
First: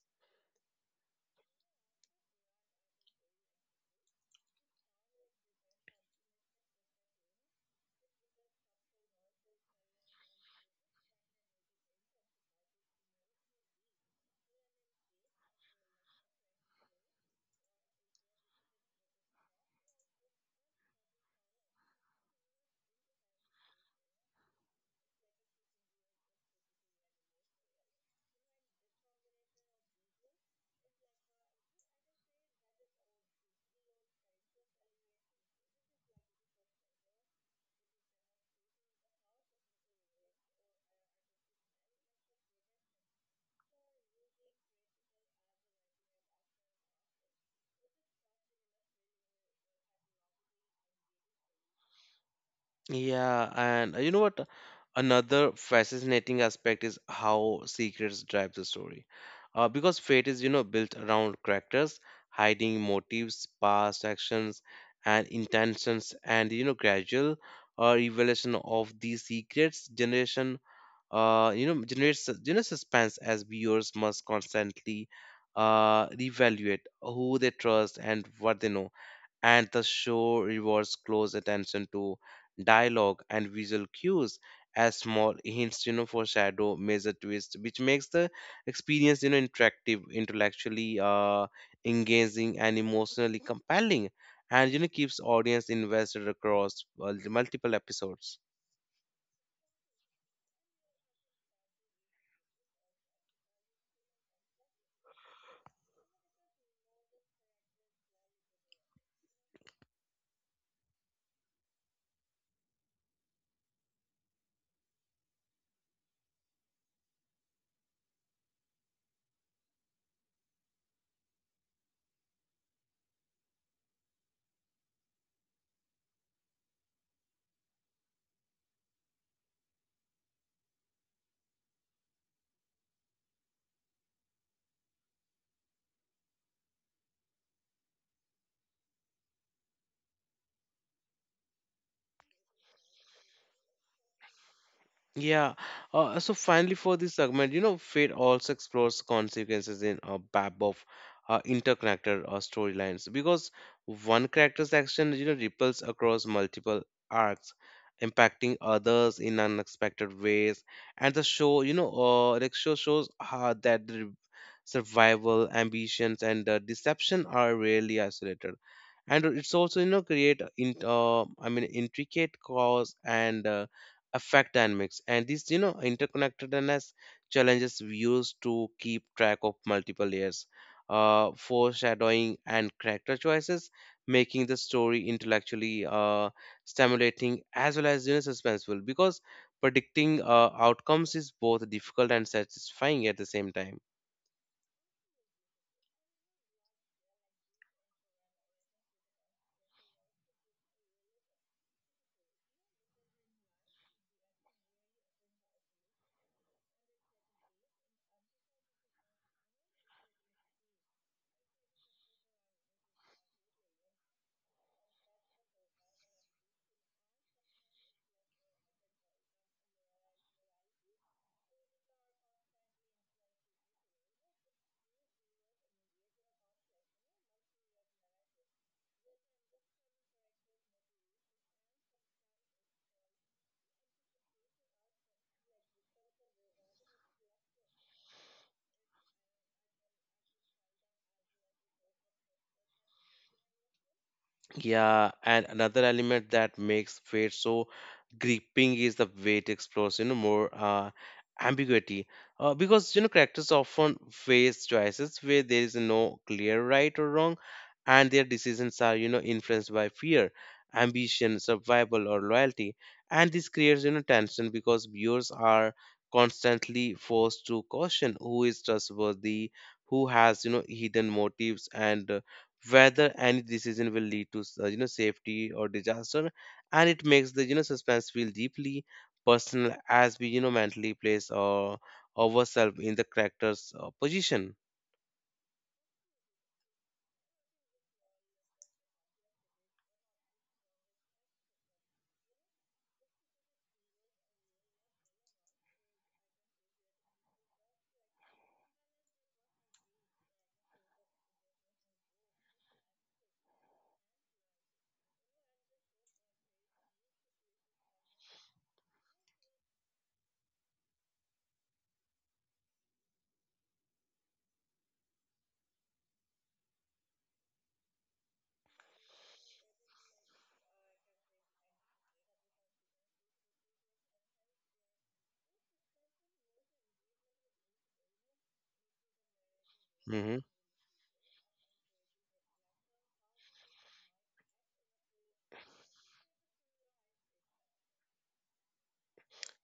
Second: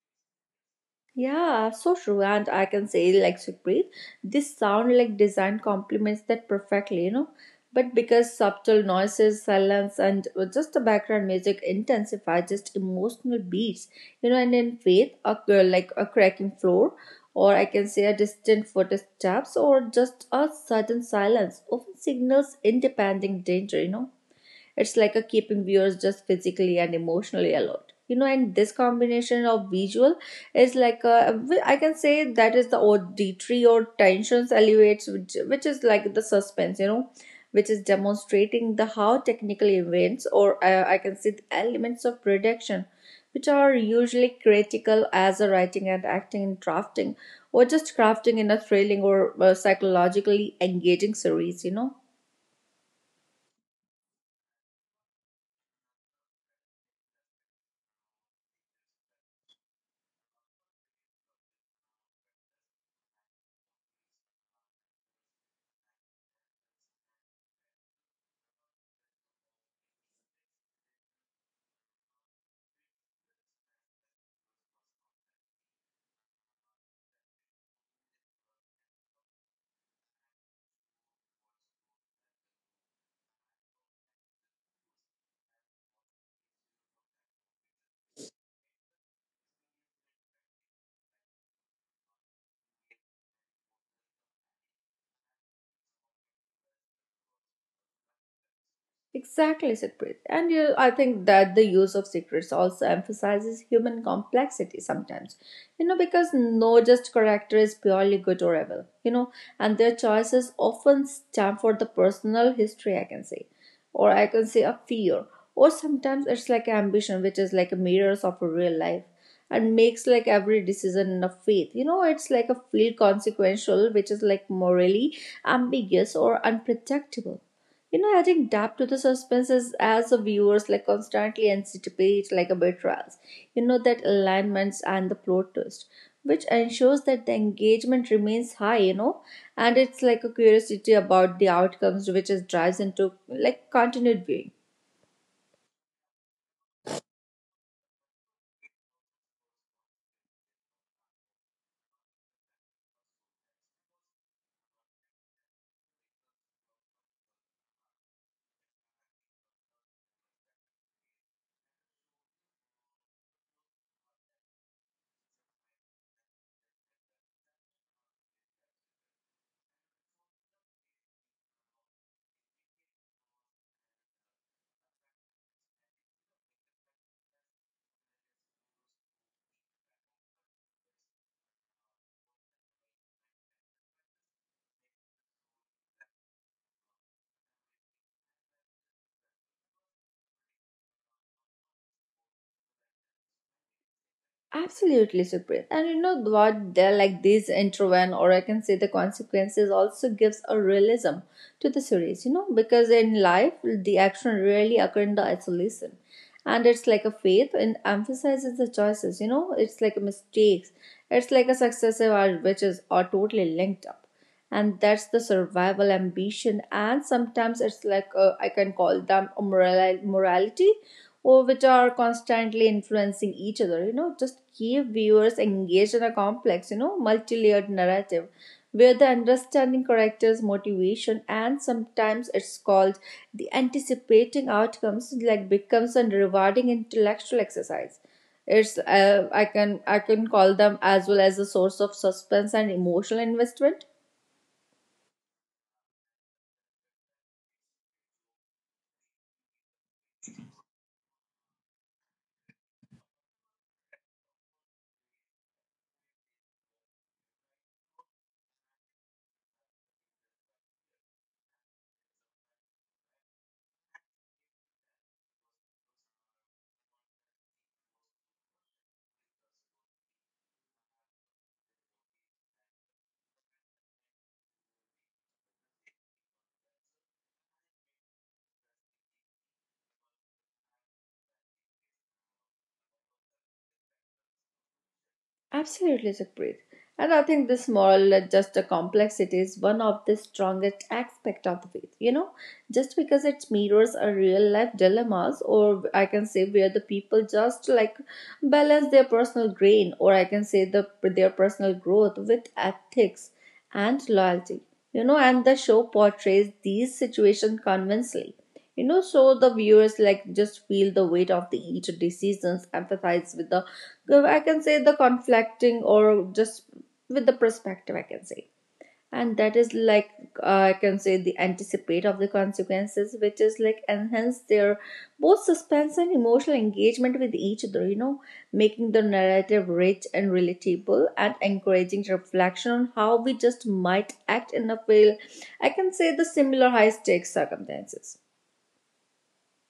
Yeah, so true. And I can say, like Supreet, this sound like design complements that perfectly, you know. But because subtle noises, silence, and uh, just the background music intensify just emotional beats, you know, and in faith, a, like a cracking floor, or I can say a distant footsteps, or just a sudden silence often signals independent danger, you know, it's like a keeping viewers just physically and emotionally alert. You know, and this combination of visual is like a, I can say that is the auditory or tensions elevates, which, which is like the suspense, you know, which is demonstrating the how technical events or uh, I can say the elements of production, which are usually critical as a writing and acting and drafting or just crafting in a thrilling or uh, psychologically engaging series, you know. Yeah, and uh, you know what? Another fascinating aspect is how secrets drive the story. Uh, because fate is, you know, built around characters hiding motives, past actions, and intentions, and you know, gradual uh, revelation of these secrets generation, uh, you know, generates sus- you know suspense as viewers must constantly uh reevaluate who they trust and what they know, and the show rewards close attention to dialogue and visual cues as small hints you know foreshadow major twists, which makes the experience you know interactive, intellectually uh engaging, and emotionally compelling, and you know keeps audience invested across uh, multiple episodes. Exactly, Sukrit. And you, I think that the use of secrets also emphasizes human complexity sometimes. You know, because no just character is purely good or evil, you know, and their choices often stem for the personal history, I can say, or I can say a fear, or sometimes it's like ambition, which is like a mirrors of a real life, and makes like every decision in a faith, you know, it's like a fleet consequential which is like morally ambiguous or unpredictable, you know, adding depth to the suspense is as the viewers like constantly anticipate like a betrayals, you know, that alignments and the plot twist, which ensures that the engagement remains high, you know, and it's like a curiosity about the outcomes which is drives into like continued viewing. Yeah. Uh, so finally, for this segment, you know, fate also explores consequences in a web of uh, interconnected uh, storylines, because one character's action, you know, ripples across multiple arcs, impacting others in unexpected ways. And the show, you know, uh, the show shows how that the survival, ambitions, and uh, deception are rarely isolated, and it's also you know create in uh, I mean intricate cause and uh, effect dynamics, and this you know interconnectedness challenges viewers to keep track of multiple layers, uh, foreshadowing and character choices, making the story intellectually uh, stimulating as well as you know suspenseful, because predicting uh, outcomes is both difficult and satisfying at the same time. Absolutely, Supreet. And you know what? They're like this intro and or I can say the consequences also gives a realism to the series. You know, because in life the action rarely occur in the isolation, and it's like a faith and emphasizes the choices. You know, it's like a mistakes. It's like a successive art which is are totally linked up, and that's the survival ambition. And sometimes it's like uh, I can call them a moral morality or which are constantly influencing each other, you know, just keep viewers engaged in a complex, you know, multi-layered narrative where the understanding characters motivation and sometimes it's called the anticipating outcomes like becomes a rewarding intellectual exercise. It's uh, i can i can call them as well as a source of suspense and emotional investment. Yeah, and another element that makes fate so gripping is the way it explores, you know, more uh, ambiguity. Uh, because, you know, characters often face choices where there is no clear right or wrong, and their decisions are, you know, influenced by fear, ambition, survival, or loyalty. And this creates, you know, tension because viewers are constantly forced to caution who is trustworthy, who has, you know, hidden motives, and whether any decision will lead to uh, you know safety or disaster, and it makes the you know suspense feel deeply personal as we you know mentally place uh, ourselves in the character's uh, position. Absolutely, Sukhpreet. And I think this moral uh, just a complexity is one of the strongest aspect of the faith. You know, just because it mirrors a real life dilemmas, or I can say where the people just like balance their personal grain, or I can say the their personal growth with ethics and loyalty. You know, and the show portrays these situations convincingly, you know, so the viewers like just feel the weight of the each decisions empathize with the, I can say, the conflicting or just with the perspective, I can say. And that is like uh, I can say the anticipate of the consequences which is like enhance their both suspense and emotional engagement with each other, you know, making the narrative rich and Mhm. relatable and encouraging reflection on how we just might act in a fail, I can say, the similar high stakes circumstances.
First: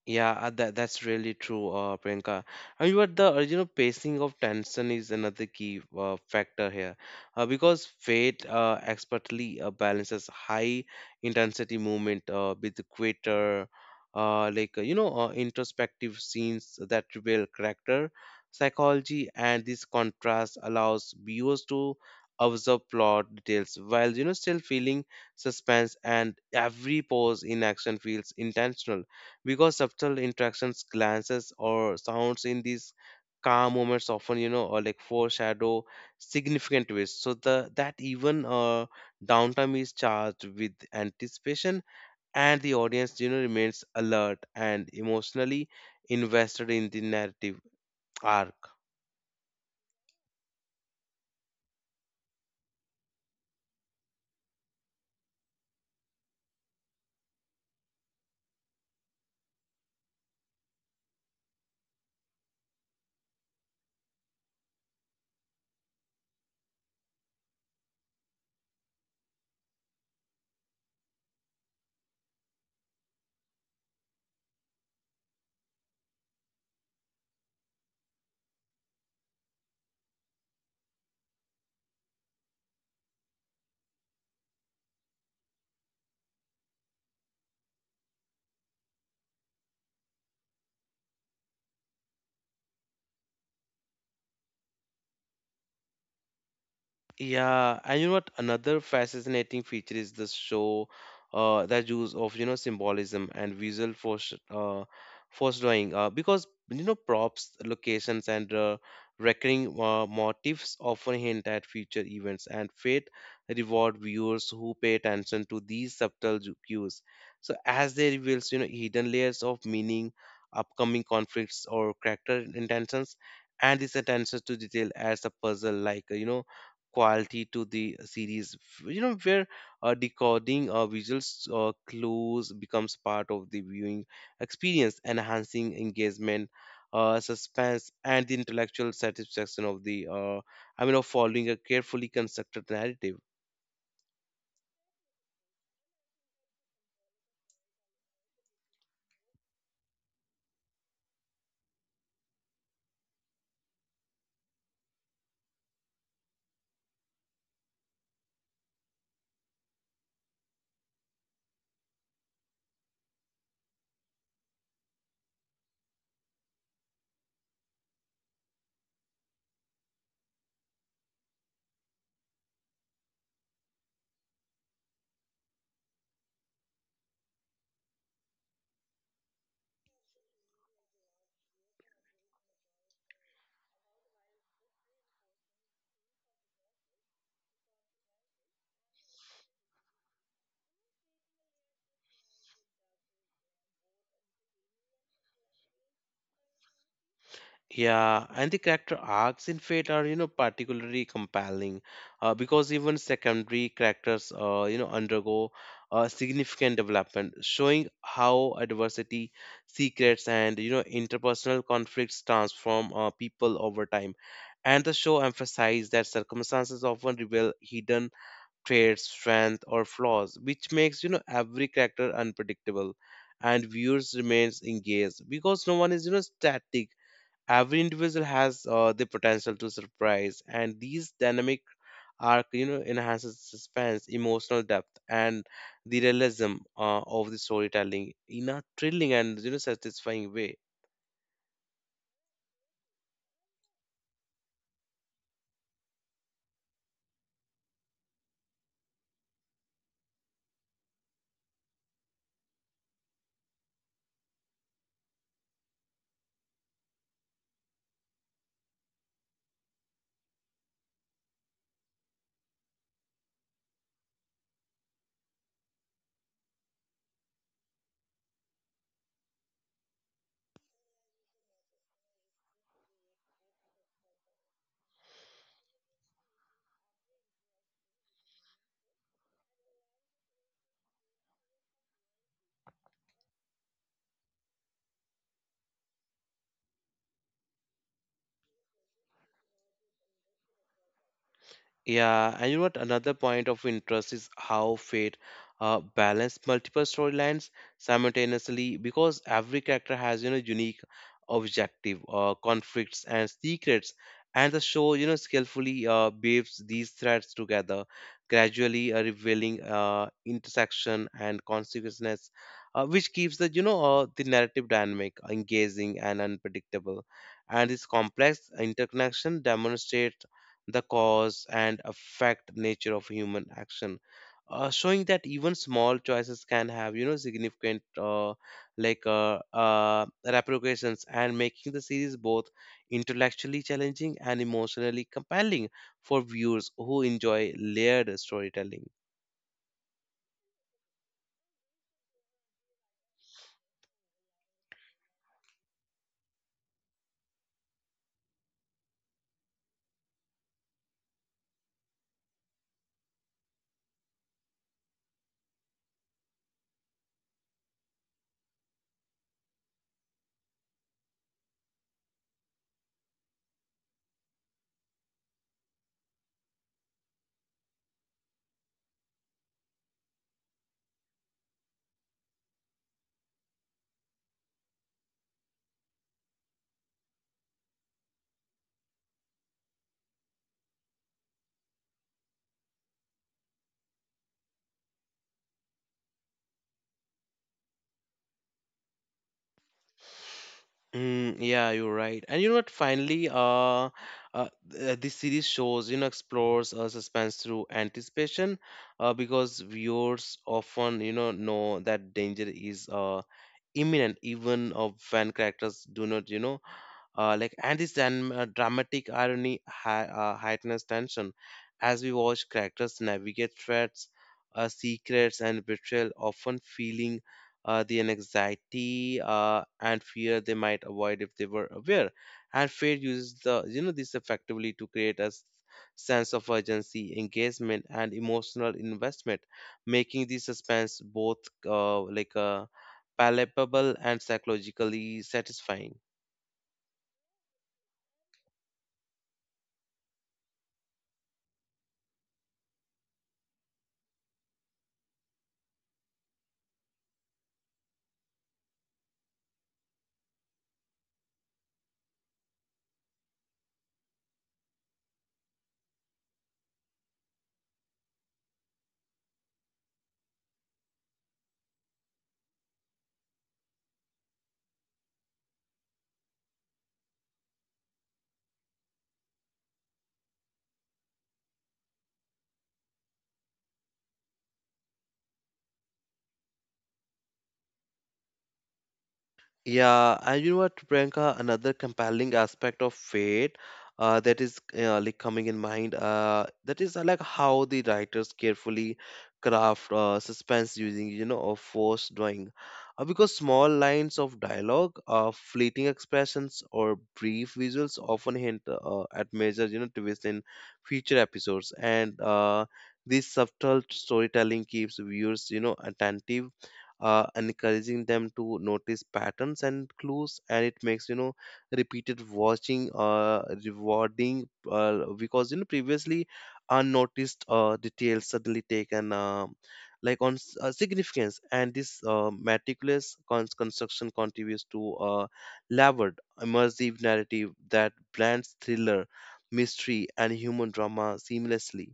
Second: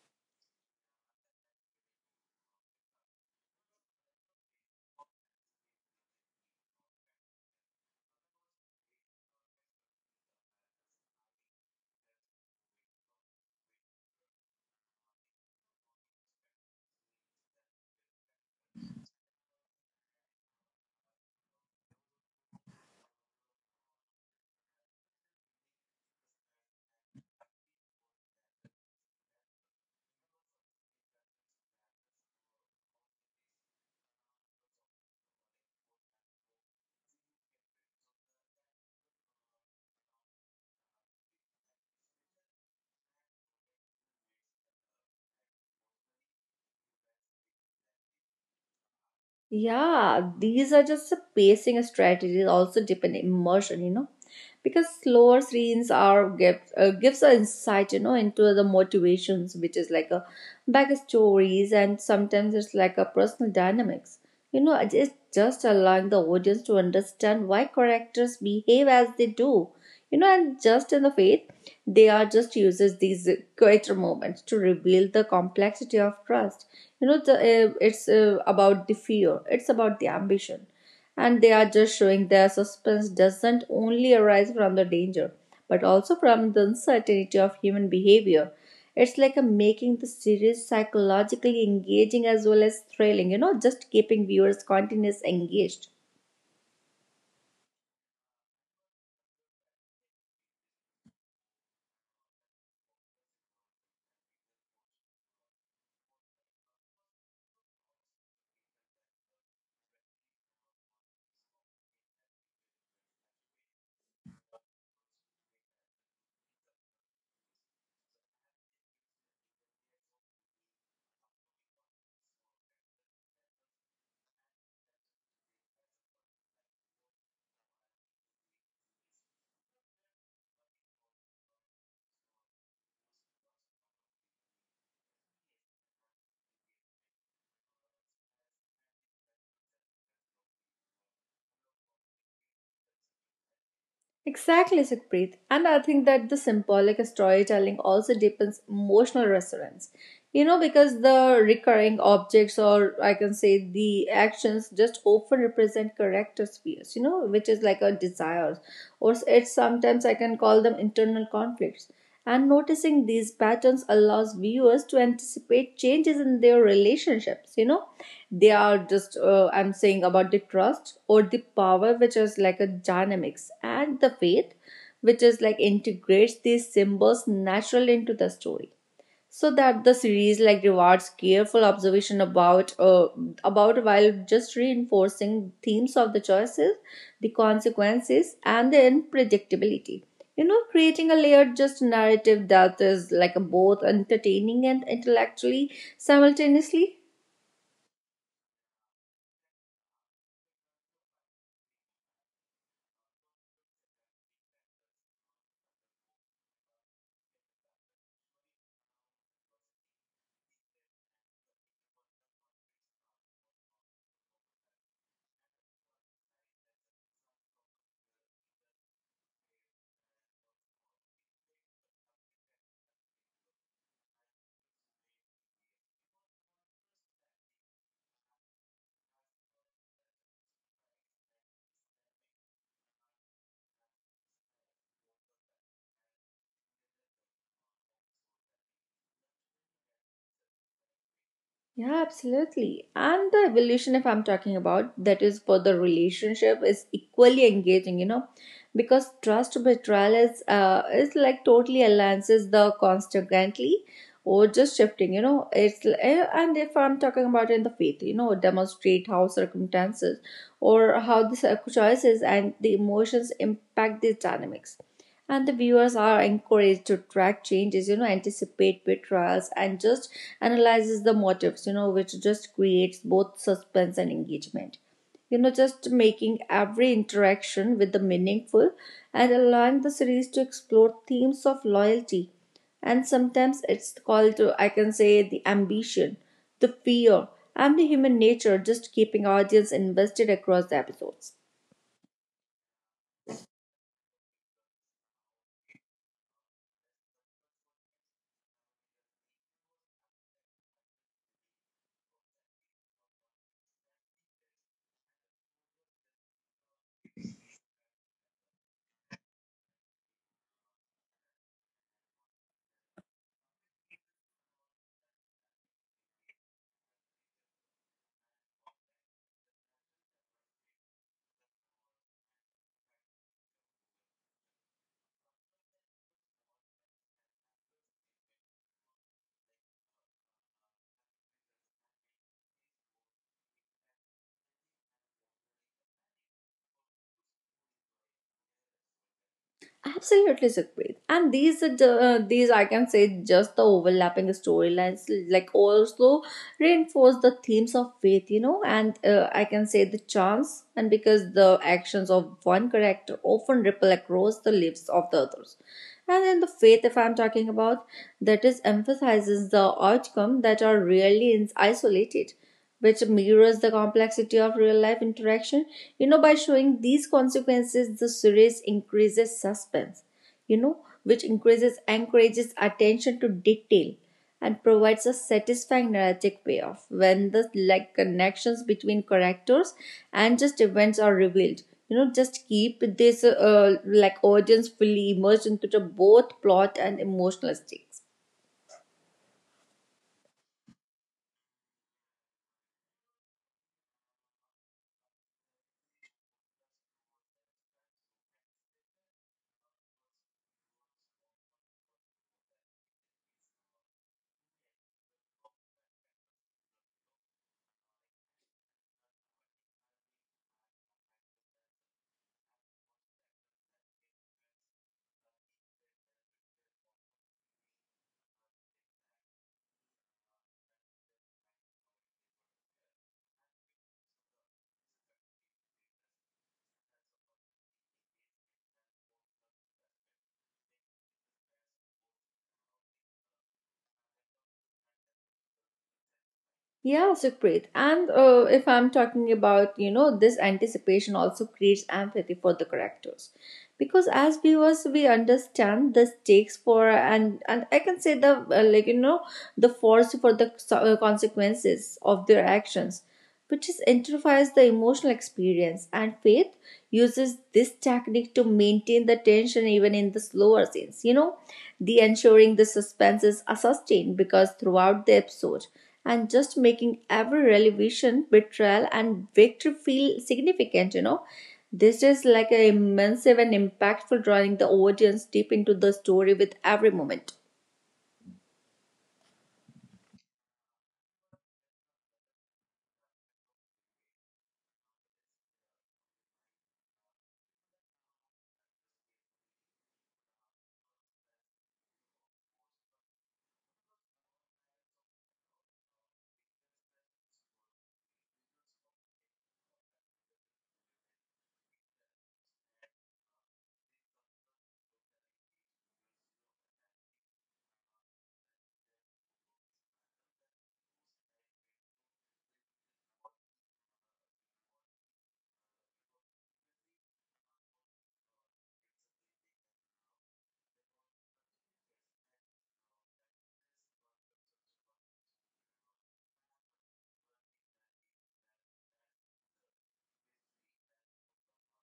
Yeah, uh, that that's really true, uh, Priyanka. However, the uh, you know pacing of tension is another key uh, factor here, uh, because Fate uh, expertly uh, balances high intensity movement uh, with greater, uh, like uh, you know, uh, introspective scenes that reveal character psychology, and this contrast allows viewers to observe plot details while you know still feeling suspense, and every pause in action feels intentional because subtle interactions, glances, or sounds in these calm moments often, you know, or like foreshadow significant twists. So the that even uh, downtime is charged with anticipation, and the audience, you know, remains alert and emotionally invested in the narrative arc. Yeah, these are just a pacing strategies also depend immersion, you know, because slower scenes are gives uh, gives us insight, you know, into the motivations, which is like a backstories, and sometimes it's like a personal dynamics. You know, it- it's just allowing the audience to understand why characters behave as they do. You know, and just in the faith, they are just uses these quieter moments to reveal the complexity of trust, you know. The, uh, it's uh, About the fear, it's about the ambition, and they are just showing their suspense doesn't only arise from the danger but also from the uncertainty of human behavior. It's like a making the series psychologically engaging as well as thrilling, you know, just keeping viewers continuously engaged. Yeah, and you know what? Another fascinating feature is the show uh, that use of you know symbolism and visual force uh, force drawing, uh, because you know props, locations, and uh, recurring uh, motifs often hint at future events, and fate reward viewers who pay attention to these subtle ju- cues. So as they reveals you know hidden layers of meaning, upcoming conflicts, or character intentions, and this attention to detail as a puzzle like uh, you know quality to the series, you know where uh, decoding uh, visuals uh, clues becomes part of the viewing experience, enhancing engagement, uh, suspense, and the intellectual satisfaction of the uh, I mean of following a carefully constructed narrative. Exactly, Sukhpreet. And I think that the symbolic storytelling also deepens emotional resonance. You know, because the recurring objects, or I can say the actions, just often represent character spheres, you know, which is like a desires, or it's sometimes I can call them internal conflicts. And noticing these patterns allows viewers to anticipate changes in their relationships. You know, they are just uh, I'm saying about the trust or the power which is like a dynamics and the faith which is like integrates these symbols naturally into the story so that the series like rewards careful observation about uh, about while just reinforcing themes of the choices, the consequences and the unpredictability, you know, creating a layered just narrative that is like both entertaining and intellectually simultaneously. Yeah, and the character arcs in Fate are, you know, particularly compelling, uh, because even secondary characters, uh, you know, undergo uh, significant development, showing how adversity, secrets, and, you know, interpersonal conflicts transform uh, people over time. And the show emphasized that circumstances often reveal hidden traits, strength, or flaws, which makes, you know, every character unpredictable. And viewers remains engaged because no one is, you know, static, every individual has uh, the potential to surprise, and these dynamic arc you know enhances suspense, emotional depth, and the realism uh, of the storytelling in a thrilling and you know satisfying way. Yeah, absolutely. And the evolution, if I'm talking about, that is for the relationship is equally engaging, you know, because trust betrayal is uh is like totally alliances the constantly or just shifting, you know. It's l- eh, and if I'm talking about in the faith, you know, demonstrate how circumstances or how the cir- choices and the emotions impact these dynamics. And the viewers are encouraged to track changes, you know, anticipate betrayals and just analyzes the motives, you know, which just creates both suspense and engagement. You know, just making every interaction with the meaningful and allowing the series to explore themes of loyalty. And sometimes it's called to, I can say, the ambition, the fear, and the human nature, just keeping audience invested across the episodes. Yeah, and you know what? Another point of interest is how fate uh, balanced multiple storylines simultaneously, because every character has you know unique objective, uh, conflicts, and secrets, and the show you know skillfully uh, weaves these threads together, gradually uh, revealing uh, intersection and consequences, uh, which keeps the you know uh, the narrative dynamic, engaging, and unpredictable. And this complex interconnection demonstrates the cause and effect nature of human action, uh, showing that even small choices can have you know significant uh, like uh, uh, repercussions, and making the series both intellectually challenging and emotionally compelling for viewers who enjoy layered storytelling. Absolutely, Sukhpreet. And these are ju- uh, these I can say just the overlapping storylines like also reinforce the themes of faith, you know, and uh, I can say the chance and because the actions of one character often ripple across the lives of the others. And in the faith, if I'm talking about, that is emphasizes the outcome that are really in- isolated which mirrors the complexity of real life interaction. You know, by showing these consequences, the series increases suspense, you know, which increases encourages attention to detail and provides a satisfying narrative payoff when the like connections between characters and just events are revealed. You know, just keep this uh, like audience fully immersed into the both plot and emotional stakes. Mm, yeah, you're right. And you know what? Finally, uh, uh, th- this series shows, you know, explores uh, suspense through anticipation, uh, because viewers often, you know, know that danger is uh, imminent, even uh, when characters do not, you know, uh, like and this dram- uh, dramatic irony hei- uh, heightens tension as we watch characters navigate threats, uh, secrets, and betrayal, often feeling uh, the anxiety uh, and fear they might avoid if they were aware. And Fate uses the you know this effectively to create a s- sense of urgency, engagement, and emotional investment, making the suspense both uh, like uh, palpable and psychologically satisfying. Yeah, Sukrit. And uh, if I'm talking about, you know, this anticipation also creates empathy for the characters. Because as viewers, we understand the stakes for, and and I can say the, uh, like, you know, the force for the so- uh, consequences of their actions which intensifies the emotional experience. And Faith uses this technique to maintain the tension even in the slower scenes. You know, the ensuring the suspenses are sustained because throughout the episode, and just making every revelation, betrayal, and victory feel significant. You know, this is like an immersive and impactful, drawing the audience deep into the story with every moment. Yeah, and you know what, Priyanka, another compelling aspect of Fate, uh, that is uh, like coming in mind, uh, that is uh, like how the writers carefully craft uh, suspense using, you know, of force drawing, uh, because small lines of dialogue, uh, fleeting expressions, or brief visuals often hint uh, at major, you know, twists in future episodes. And uh, this subtle storytelling keeps viewers, you know, attentive, uh, encouraging them to notice patterns and clues, and it makes, you know, repeated watching uh, rewarding, uh, because, you know, previously unnoticed uh, details suddenly taken um like on s- uh, significance. And this uh, meticulous con- construction contributes to a layered, immersive narrative that blends thriller, mystery, and human drama seamlessly.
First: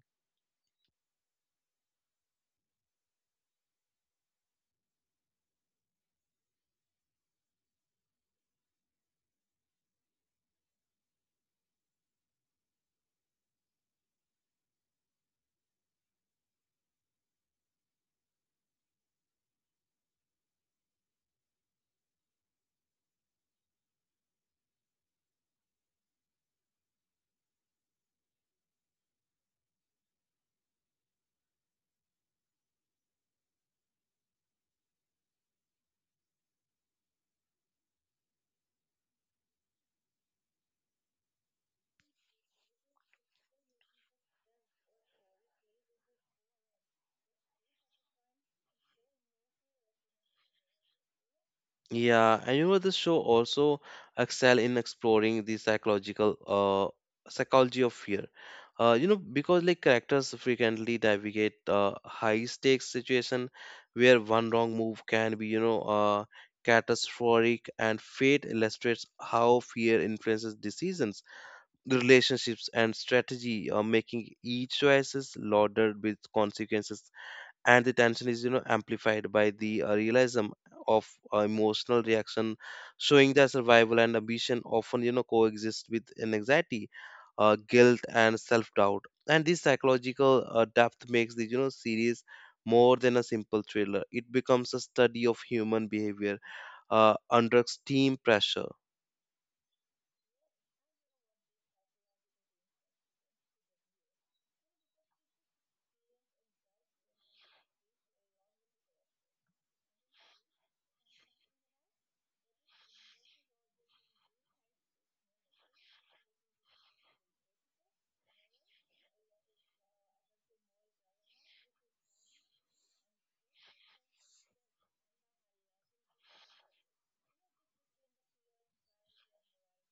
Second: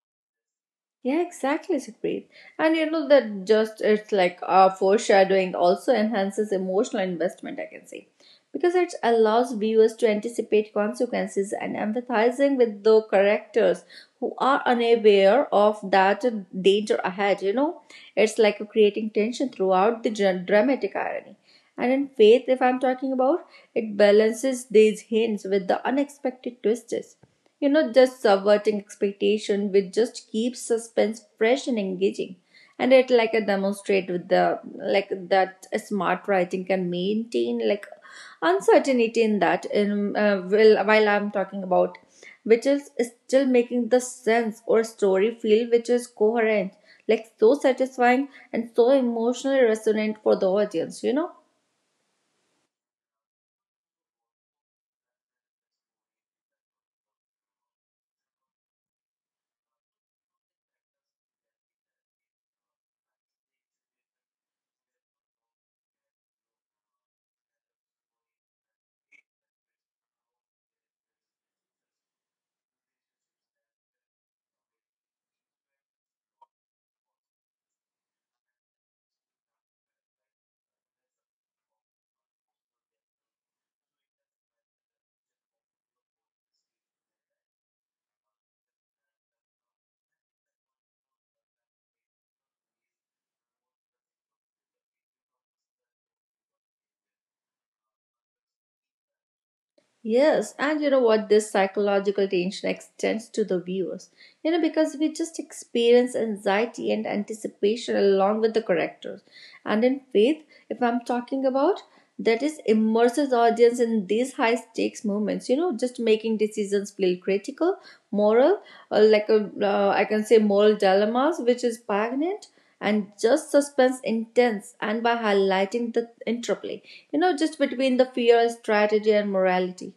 Yeah, exactly, Sukrit. And you know that just it's like uh, foreshadowing also enhances emotional investment, I can say, because it allows viewers to anticipate consequences and empathizing with the characters who are unaware of that danger ahead. You know, it's like creating tension throughout the dra- dramatic irony. And in Faith, if I'm talking about, it balances these hints with the unexpected twists, you know, just subverting expectation, which just keeps suspense fresh and engaging. And it like a demonstrate with the like that smart writing can maintain like uncertainty in that. In uh, while while I'm talking about, which is still making the sense or story feel which is coherent, like so satisfying and so emotionally resonant for the audience, you know. Yeah, and you know this show also excel in exploring the psychological uh psychology of fear. Uh, you know, because like characters frequently navigate uh, high stakes situation where one wrong move can be, you know, uh, catastrophic, and Fate illustrates how fear influences decisions, relationships, and strategy, uh, making each choice is loaded with consequences, and the tension is, you know, amplified by the uh, realism of uh, emotional reaction, showing that survival and ambition often, you know, coexist with an anxiety, uh, guilt, and self-doubt. And this psychological uh, depth makes the, you know, series more than a simple thriller. It becomes a study of human behavior uh, under extreme pressure. Yes, and you know what? This psychological tension extends to the viewers. You know, because we just experience anxiety and anticipation along with the characters. And in Faith, if I'm talking about, that is immerses audience in these high stakes moments. You know, just making decisions feel critical, moral, uh, like a, uh, I can say moral dilemmas, which is poignant and just suspense intense and by highlighting the interplay, you know, just between the fear strategy and morality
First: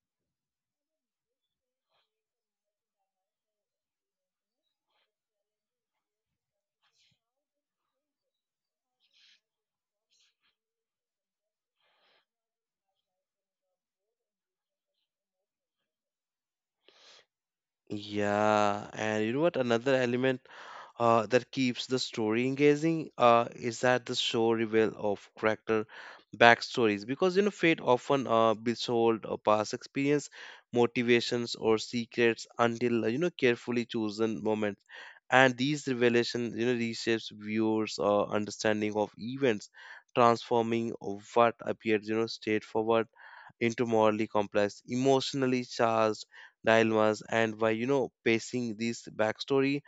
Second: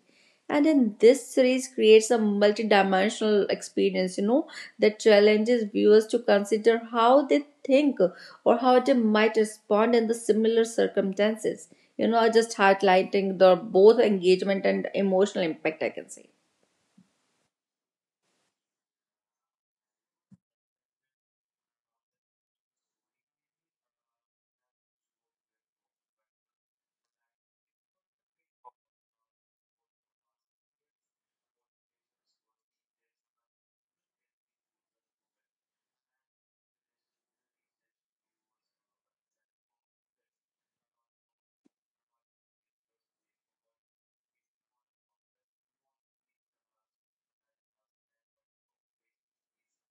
and in this series creates a multi-dimensional experience, you know, that challenges viewers to consider how they think or how they might respond in the similar circumstances, you know, just highlighting the both engagement and emotional impact, I can say. Yeah, and you know what, another element uh, that keeps the story engaging uh, is that the show reveal of character backstories, because, you know, Fate often uh, withhold uh, past experience, motivations, or secrets until, uh, you know, carefully chosen moments. And these revelations, you know, reshapes viewers' uh, understanding of events, transforming of what appeared, you know, straightforward into morally complex, emotionally charged dilemmas. And by, you know, pacing this backstory,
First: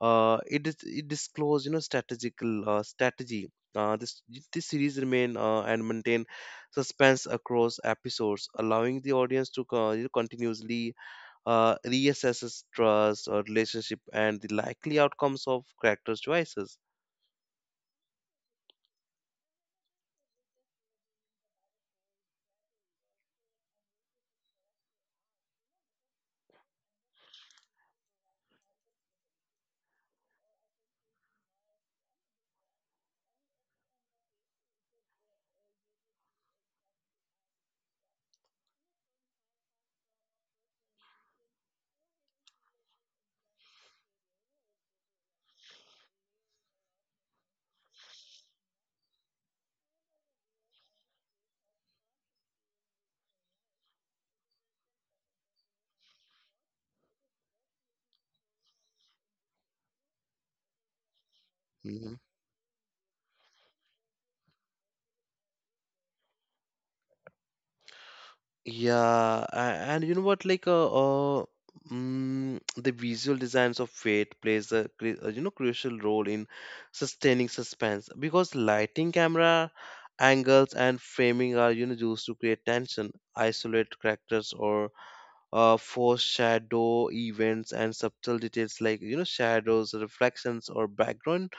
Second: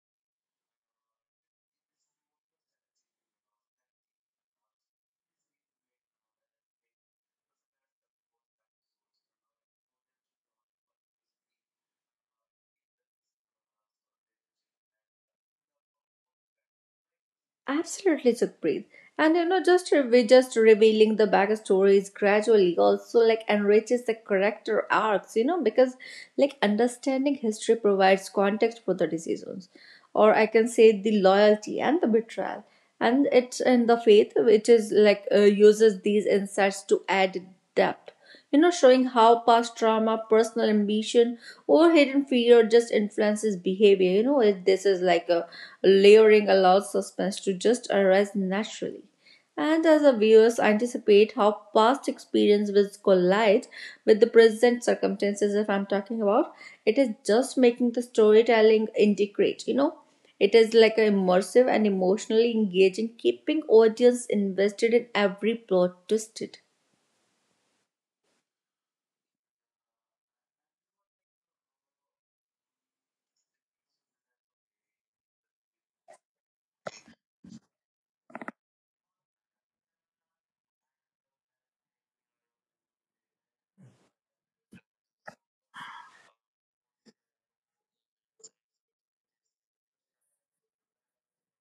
uh, it is it disclose, you know, strategical uh, strategy. Uh, this this series remain uh, and maintain suspense across episodes, allowing the audience to co- you know, continuously uh, reassess trust, or relationship, and the likely outcomes of characters' choices. Absolutely, Sukhpreet. And you know, just we just revealing the backstories gradually also like enriches the character arcs, you know, because like understanding history provides context for the decisions. Or I can say the loyalty and the betrayal. And it's in the faith which is like uh, uses these insights to add depth. You know, showing how past trauma, personal ambition, or hidden fear just influences behavior. You know, it, this is like a layering allows suspense to just arise naturally. And as the viewers anticipate how past experience will collide with the present circumstances, if I'm talking about, it is just making the storytelling integrate, you know. It is like an immersive and Mm-hmm. emotionally engaging, keeping audience invested in every plot twisted. Yeah, a- and you know what? Like, uh, uh mm, the visual designs of Fate plays a cru- uh, you know crucial role in sustaining suspense because lighting, camera angles, and framing are, you know, used to create tension, isolate characters, or uh, foreshadow events. And subtle details like, you know, shadows, reflections, or background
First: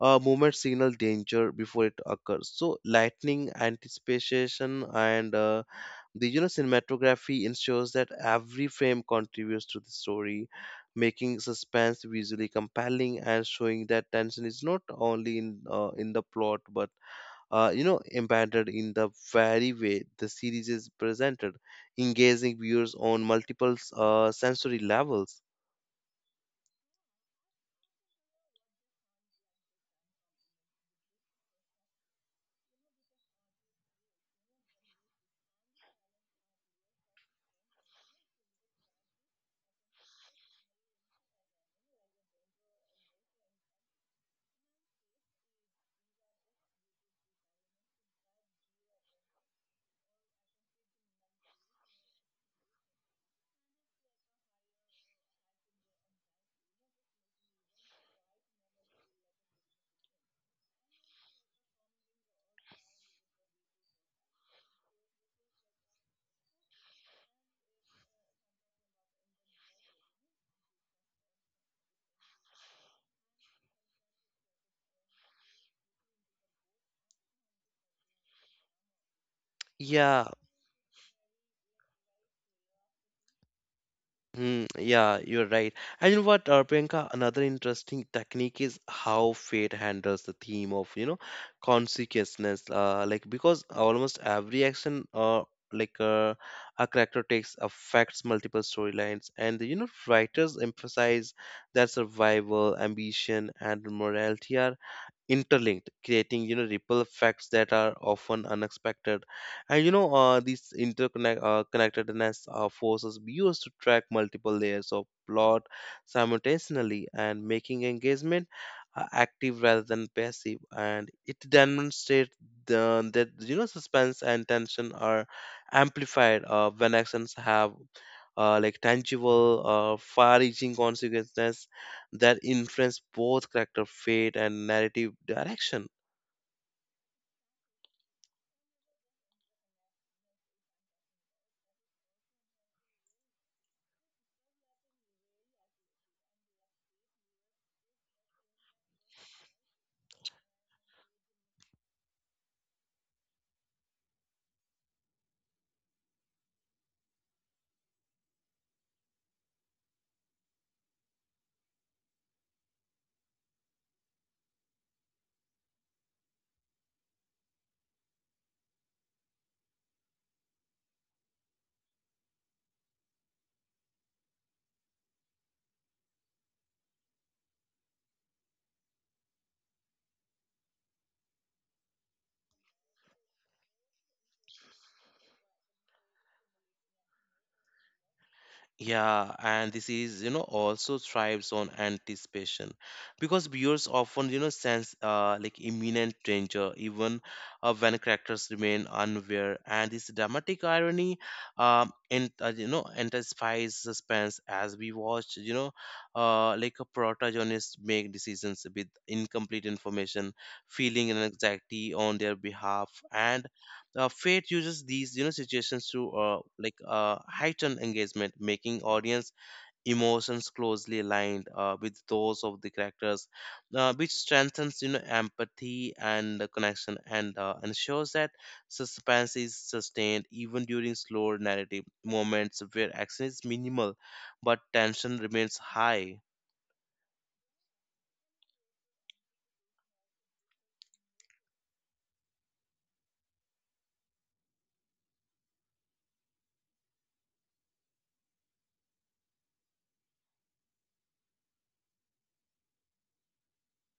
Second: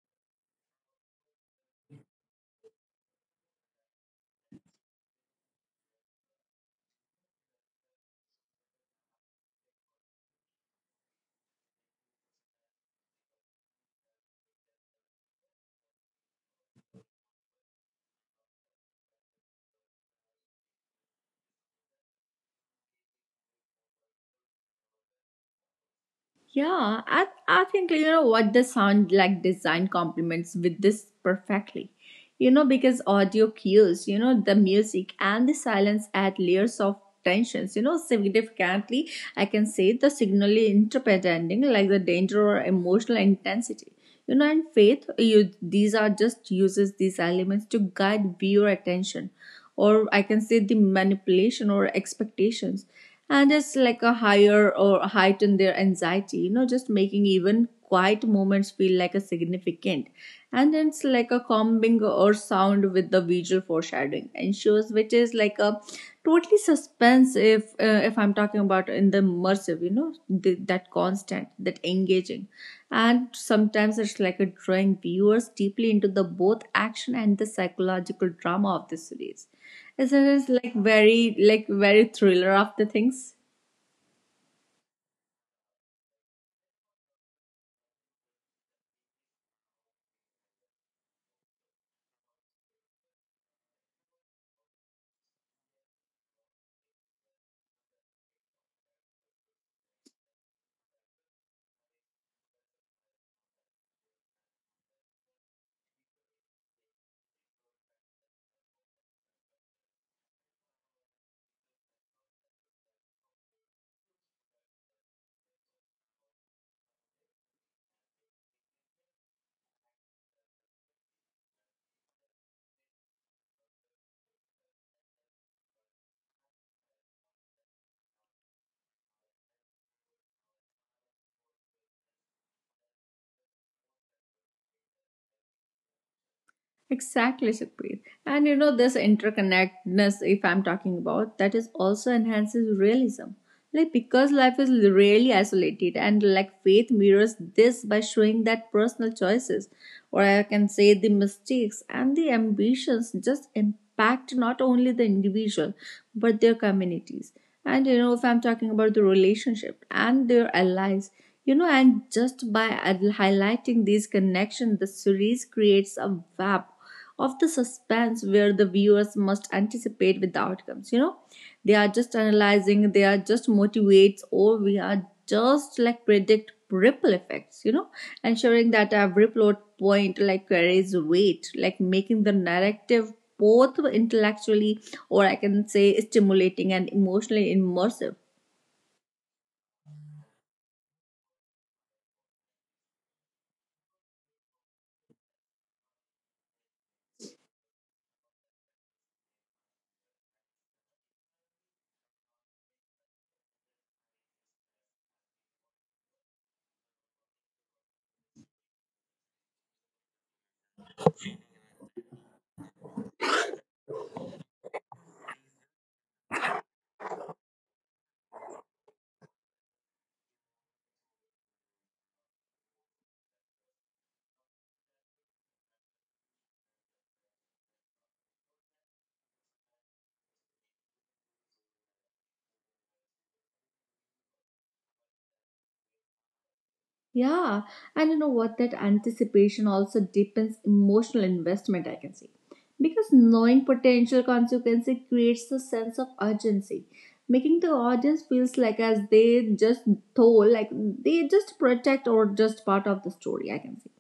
uh, movement signal danger before it occurs. So, lightning, anticipation, and uh, the you know cinematography ensures that every frame contributes to the story, making suspense visually compelling, and showing that tension is not only in uh, in the plot but uh, you know embedded in the very way the series is presented, engaging viewers on multiple uh, sensory levels. Yeah, I, I think you know what the sound like design complements with this perfectly. You know, because audio cues, you know, the music and the silence add layers of tensions, you know, significantly. I can say the signally interpreting like the danger or emotional intensity. You know, and faith, you these are just uses these elements to guide viewer attention. Or I can say the manipulation or expectations and it's like a higher or heighten their anxiety, you know, just making even quiet moments feel like a significant and it's like a combing or sound with the visual foreshadowing and shows, which is like a totally suspense if uh, if I'm talking about in the immersive, you know, the, that constant that engaging and sometimes it's like a drawing viewers deeply into the both action and the psychological drama of the series. It Yeah. is like very like very thriller of the things. Hmm, yeah, you're right. And you know what, uh, Priyanka, another interesting technique is how Fate handles the theme of, you know, consequences. Uh, like because almost every action, uh, like uh, a character takes affects multiple storylines, and, you know, writers emphasize that survival, ambition, and morality are interlinked, creating, you know, ripple effects that are often unexpected. And, you know, uh, this interconnect uh, connectedness uh, forces viewers to track multiple layers of plot simultaneously, and making engagement uh, active rather than passive. And it demonstrates the, that, you know, suspense and tension are amplified uh, when actions have uh, like tangible, uh, far-reaching consequences that influence both character fate and narrative direction. Exactly, Sukhpreet. And you know, this interconnectedness, if I'm talking about, that is also enhances realism. Like, because life is really isolated, and like faith mirrors this by showing that personal choices, or I can say the mistakes and the ambitions, just impact not only the individual but their communities. And you know, if I'm talking about the relationship and their allies, you know, and just by ad- highlighting these connections, the series creates a web of the suspense where the viewers must anticipate with the outcomes, you know, they are just analyzing they are just motivates or we are just like predict ripple effects, you know, ensuring that every plot point like carries weight like making the narrative both intellectually or I can say stimulating and emotionally immersive. Yeah, and this is, you know, also thrives on anticipation because viewers often, you know, sense uh, like imminent danger even uh, when characters remain unaware. And this dramatic irony, um, and uh, you know, intensifies suspense as we watch, you know, uh, like a protagonist make decisions with incomplete information, feeling an anxiety on their behalf. And uh, Fate uses these, you know, situations to uh, like uh, heighten engagement, making audience emotions closely aligned uh, with those of the characters, uh, which strengthens, you know, empathy and the connection, and uh, ensures that suspense is sustained even during slower narrative moments where action is minimal but tension remains high. Yeah, and you know what? That anticipation also deepens emotional investment, I can say. Because knowing potential consequences creates a sense of urgency, making the audience feels like as they just told, like they just protect or just part of the story, I can say.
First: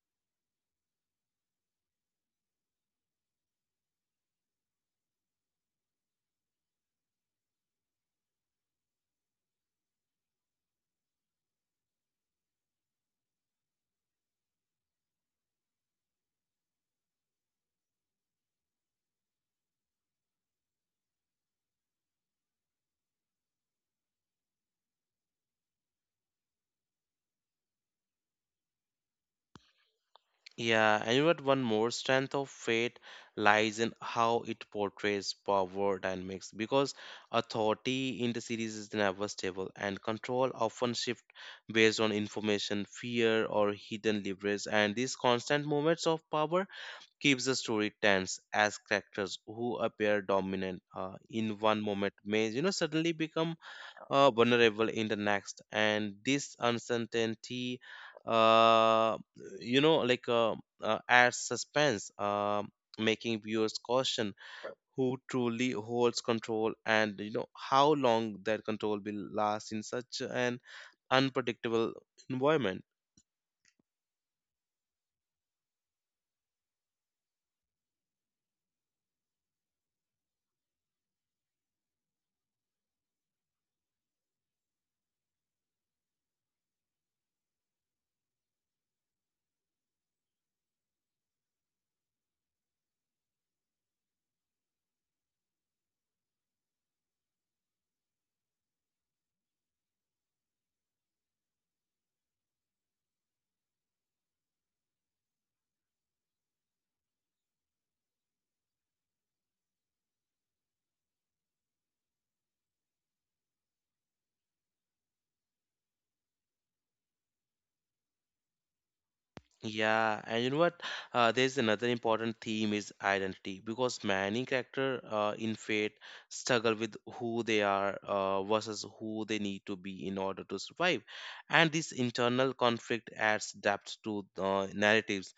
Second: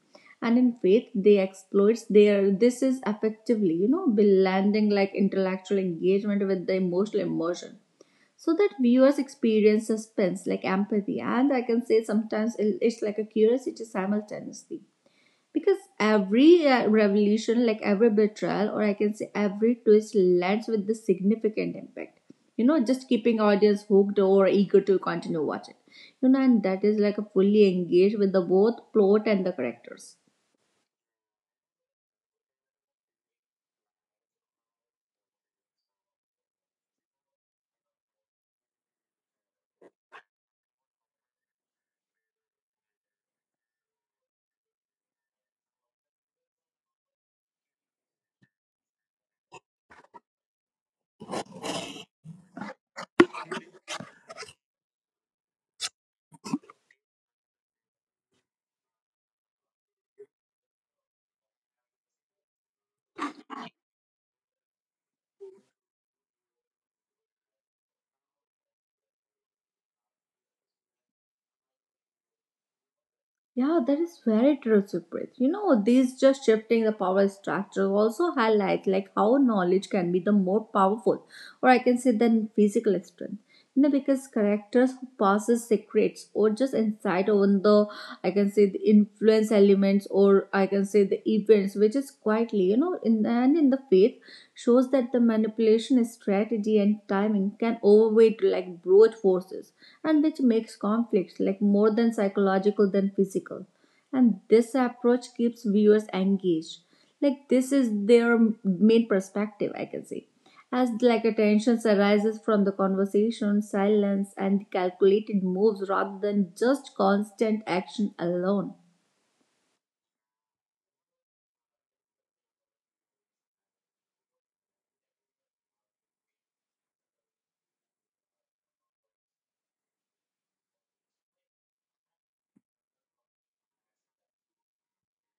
And in faith, they exploits their this is effectively, you know, blending like intellectual engagement with the emotional immersion so that viewers experience suspense like empathy and I can say sometimes it's like a curiosity simultaneously because every uh, revolution like every betrayal or I can say every twist lands with the significant impact, you know, just keeping audience hooked or eager to continue watching, you know, and that is like a fully engaged with the both plot and the characters. Yeah, and you know what? One more strength of Fate lies in how it portrays power dynamics, because authority in the series is never stable, and control often shift based on information, fear, or hidden leverage. And these constant moments of power keeps the story tense, as characters who appear dominant uh, in one moment may, you know, suddenly become uh, vulnerable in the next. And this uncertainty, uh, you know like uh, uh, adds suspense, uh, making viewers caution who truly holds control, and, you know, how long that control will last in such an unpredictable environment. Yeah, that is very true, Supreet. You know, these just shifting the power structure also highlight like how knowledge can be the more powerful, or I can say than physical strength. You know, because characters who passes secrets or just insight on the I can say the influence elements or I can say the events which is quietly, you know, in and in the faith shows that the manipulation strategy and timing can overweight like brute forces and which makes conflicts like more than psychological than physical and this approach keeps viewers engaged like this is their main perspective I can say as like attention arises from the conversation silence and calculated moves rather than just constant action alone. Yeah, and you know what? Uh, there's another important theme is identity, because many character uh, in Fate struggle with who they are uh, versus who they need to be in order to survive, and this internal conflict adds depth to uh, narratives.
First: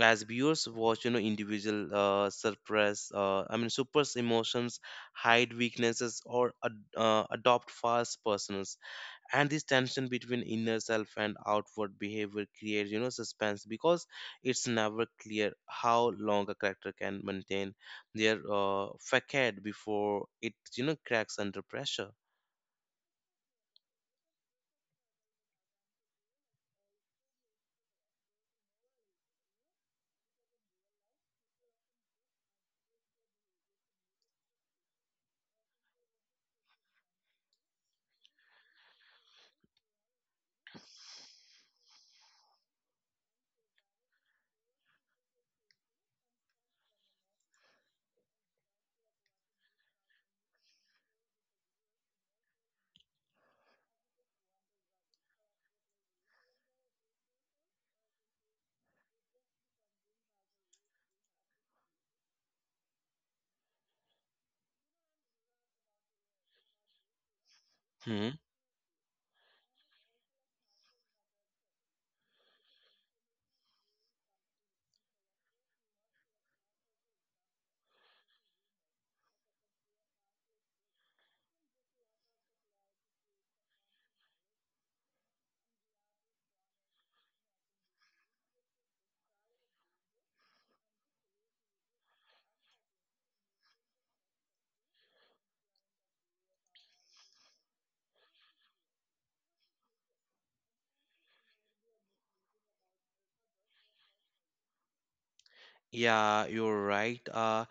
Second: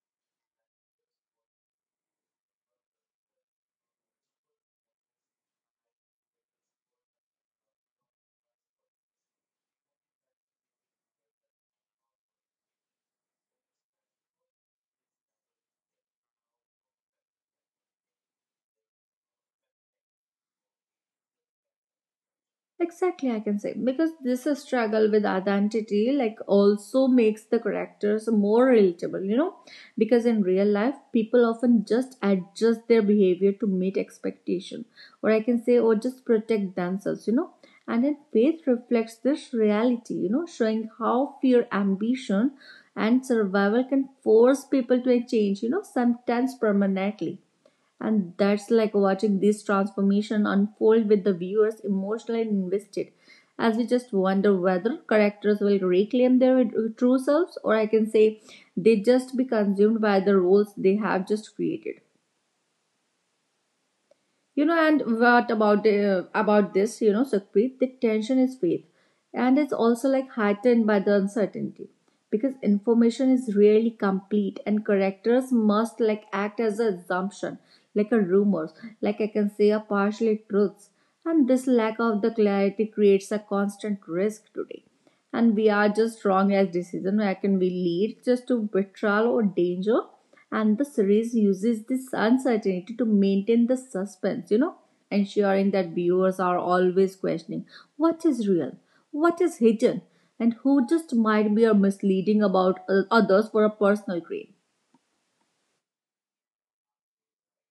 As viewers watch, you know, individual uh, suppress, uh, I mean, suppress emotions, hide weaknesses, or ad- uh, adopt false personas. And this tension between inner self and outward behavior creates, you know, suspense because it's never clear how long a character can maintain their uh, facade before it, you know, cracks under pressure. Exactly, I can say because this is struggle with identity, like, also makes the characters more relatable, you know. Because in real life, people often just adjust their behavior to meet expectation, or I can say, or just protect themselves, you know. And then faith reflects this reality, you know, showing how fear, ambition, and survival can force people to a change, you know, sometimes permanently and that's like watching this transformation unfold with the viewers emotionally invested as we just wonder whether characters will reclaim their true selves or I can say they just be consumed by the roles they have just created. You know, and what about uh, about this? You know, Sukhpreet, the Hmm. tension is faith, and it's also like heightened by the uncertainty because information is rarely complete, and characters must like act as an assumption, like a rumors, like I can say, a partially truths, and this lack of the clarity creates a constant risk today and we are just wrong as decision where can we lead just to betrayal or danger and the series uses this uncertainty to maintain the suspense, you know, ensuring that viewers are always questioning what is real, what is hidden, and who just might be or misleading about uh, others for a personal gain. Yeah, you're right. uh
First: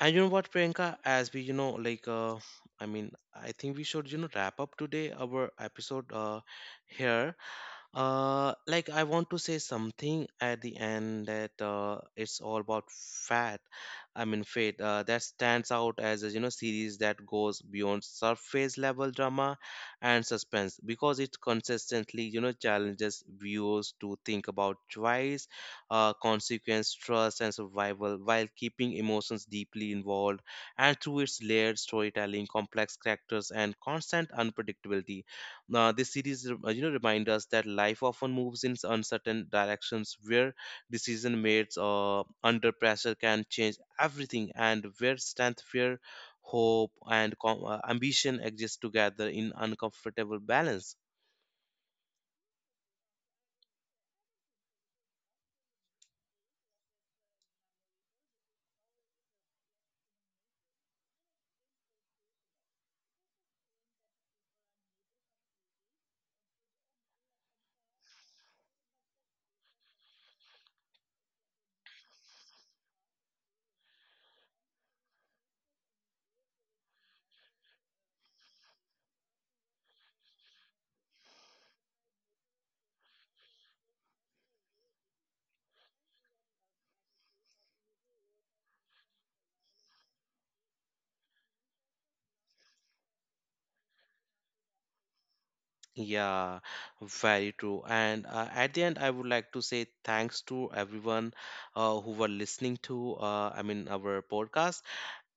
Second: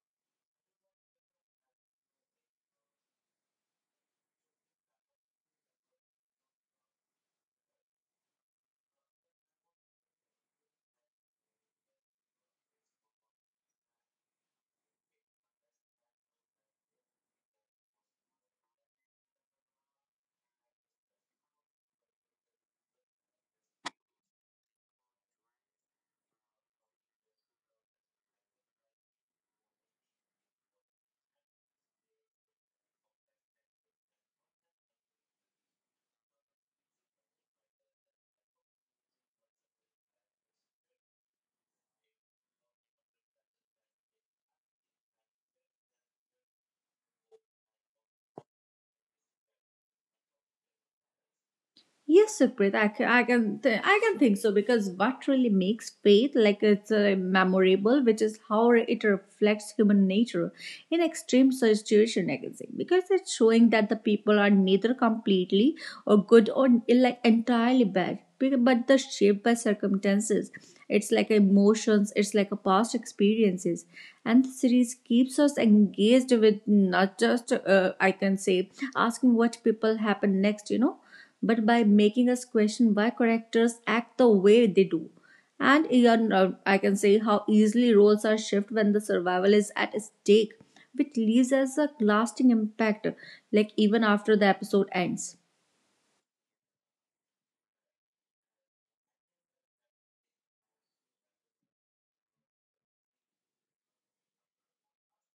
and you know what, Priyanka, as we, you know like uh i mean I think we should, you know, wrap up today our episode uh here Uh, like I want to say something at the end, that uh, it's all about fat. I mean, Fate, uh, that stands out as a, you know, series that goes beyond surface level drama and suspense, because it consistently, you know, challenges viewers to think about choice, uh, consequence, trust, and survival while keeping emotions deeply involved. And through its layered storytelling, complex characters, and constant unpredictability, uh, this series, uh, you know, remind us that life often moves in uncertain directions, where decision made uh, under pressure can change everything, and where strength, fear, hope, and com- uh, ambition exist together in uncomfortable balance. Yes, Suprit, I can, I can, th- I can think so because what really makes faith like it's uh, memorable, which is how it reflects human nature in extreme situation, I can say, because it's showing that the people are neither completely or good or like entirely bad, be- but they're shaped by circumstances. It's like emotions, it's like a past experiences, and the series keeps us engaged with not just uh, I can say asking what people happen next, you know, but by making us question why characters act the way they do. And uh, I can say how easily roles are shifted when the survival is at stake, which leaves us a lasting impact, like even after the episode ends. Yeah, very true. And uh, at the end, I would like to say thanks to everyone uh, who were listening to, uh, I mean, our podcast.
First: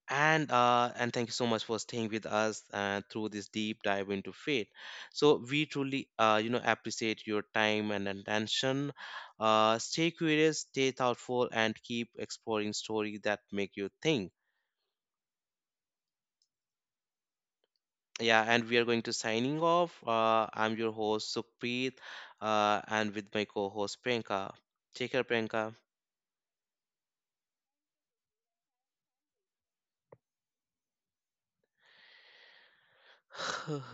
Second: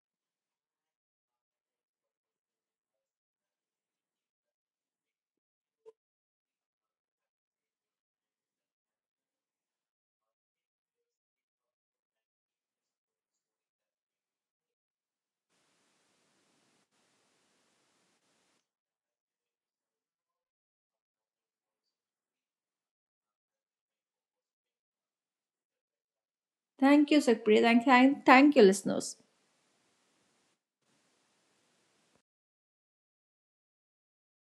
and uh, and thank you so much for staying with us uh, through this deep dive into Faith. So we truly, uh, you know, appreciate your time and attention. Uh, stay curious, stay thoughtful, and keep exploring stories that make you think. Yeah, and we are going to signing off. uh, I'm your host, Sukhpreet, uh, and with my co-host, Priyanka. Take care, Priyanka. Thank you, Sakpriya. Thank, thank, thank you, listeners.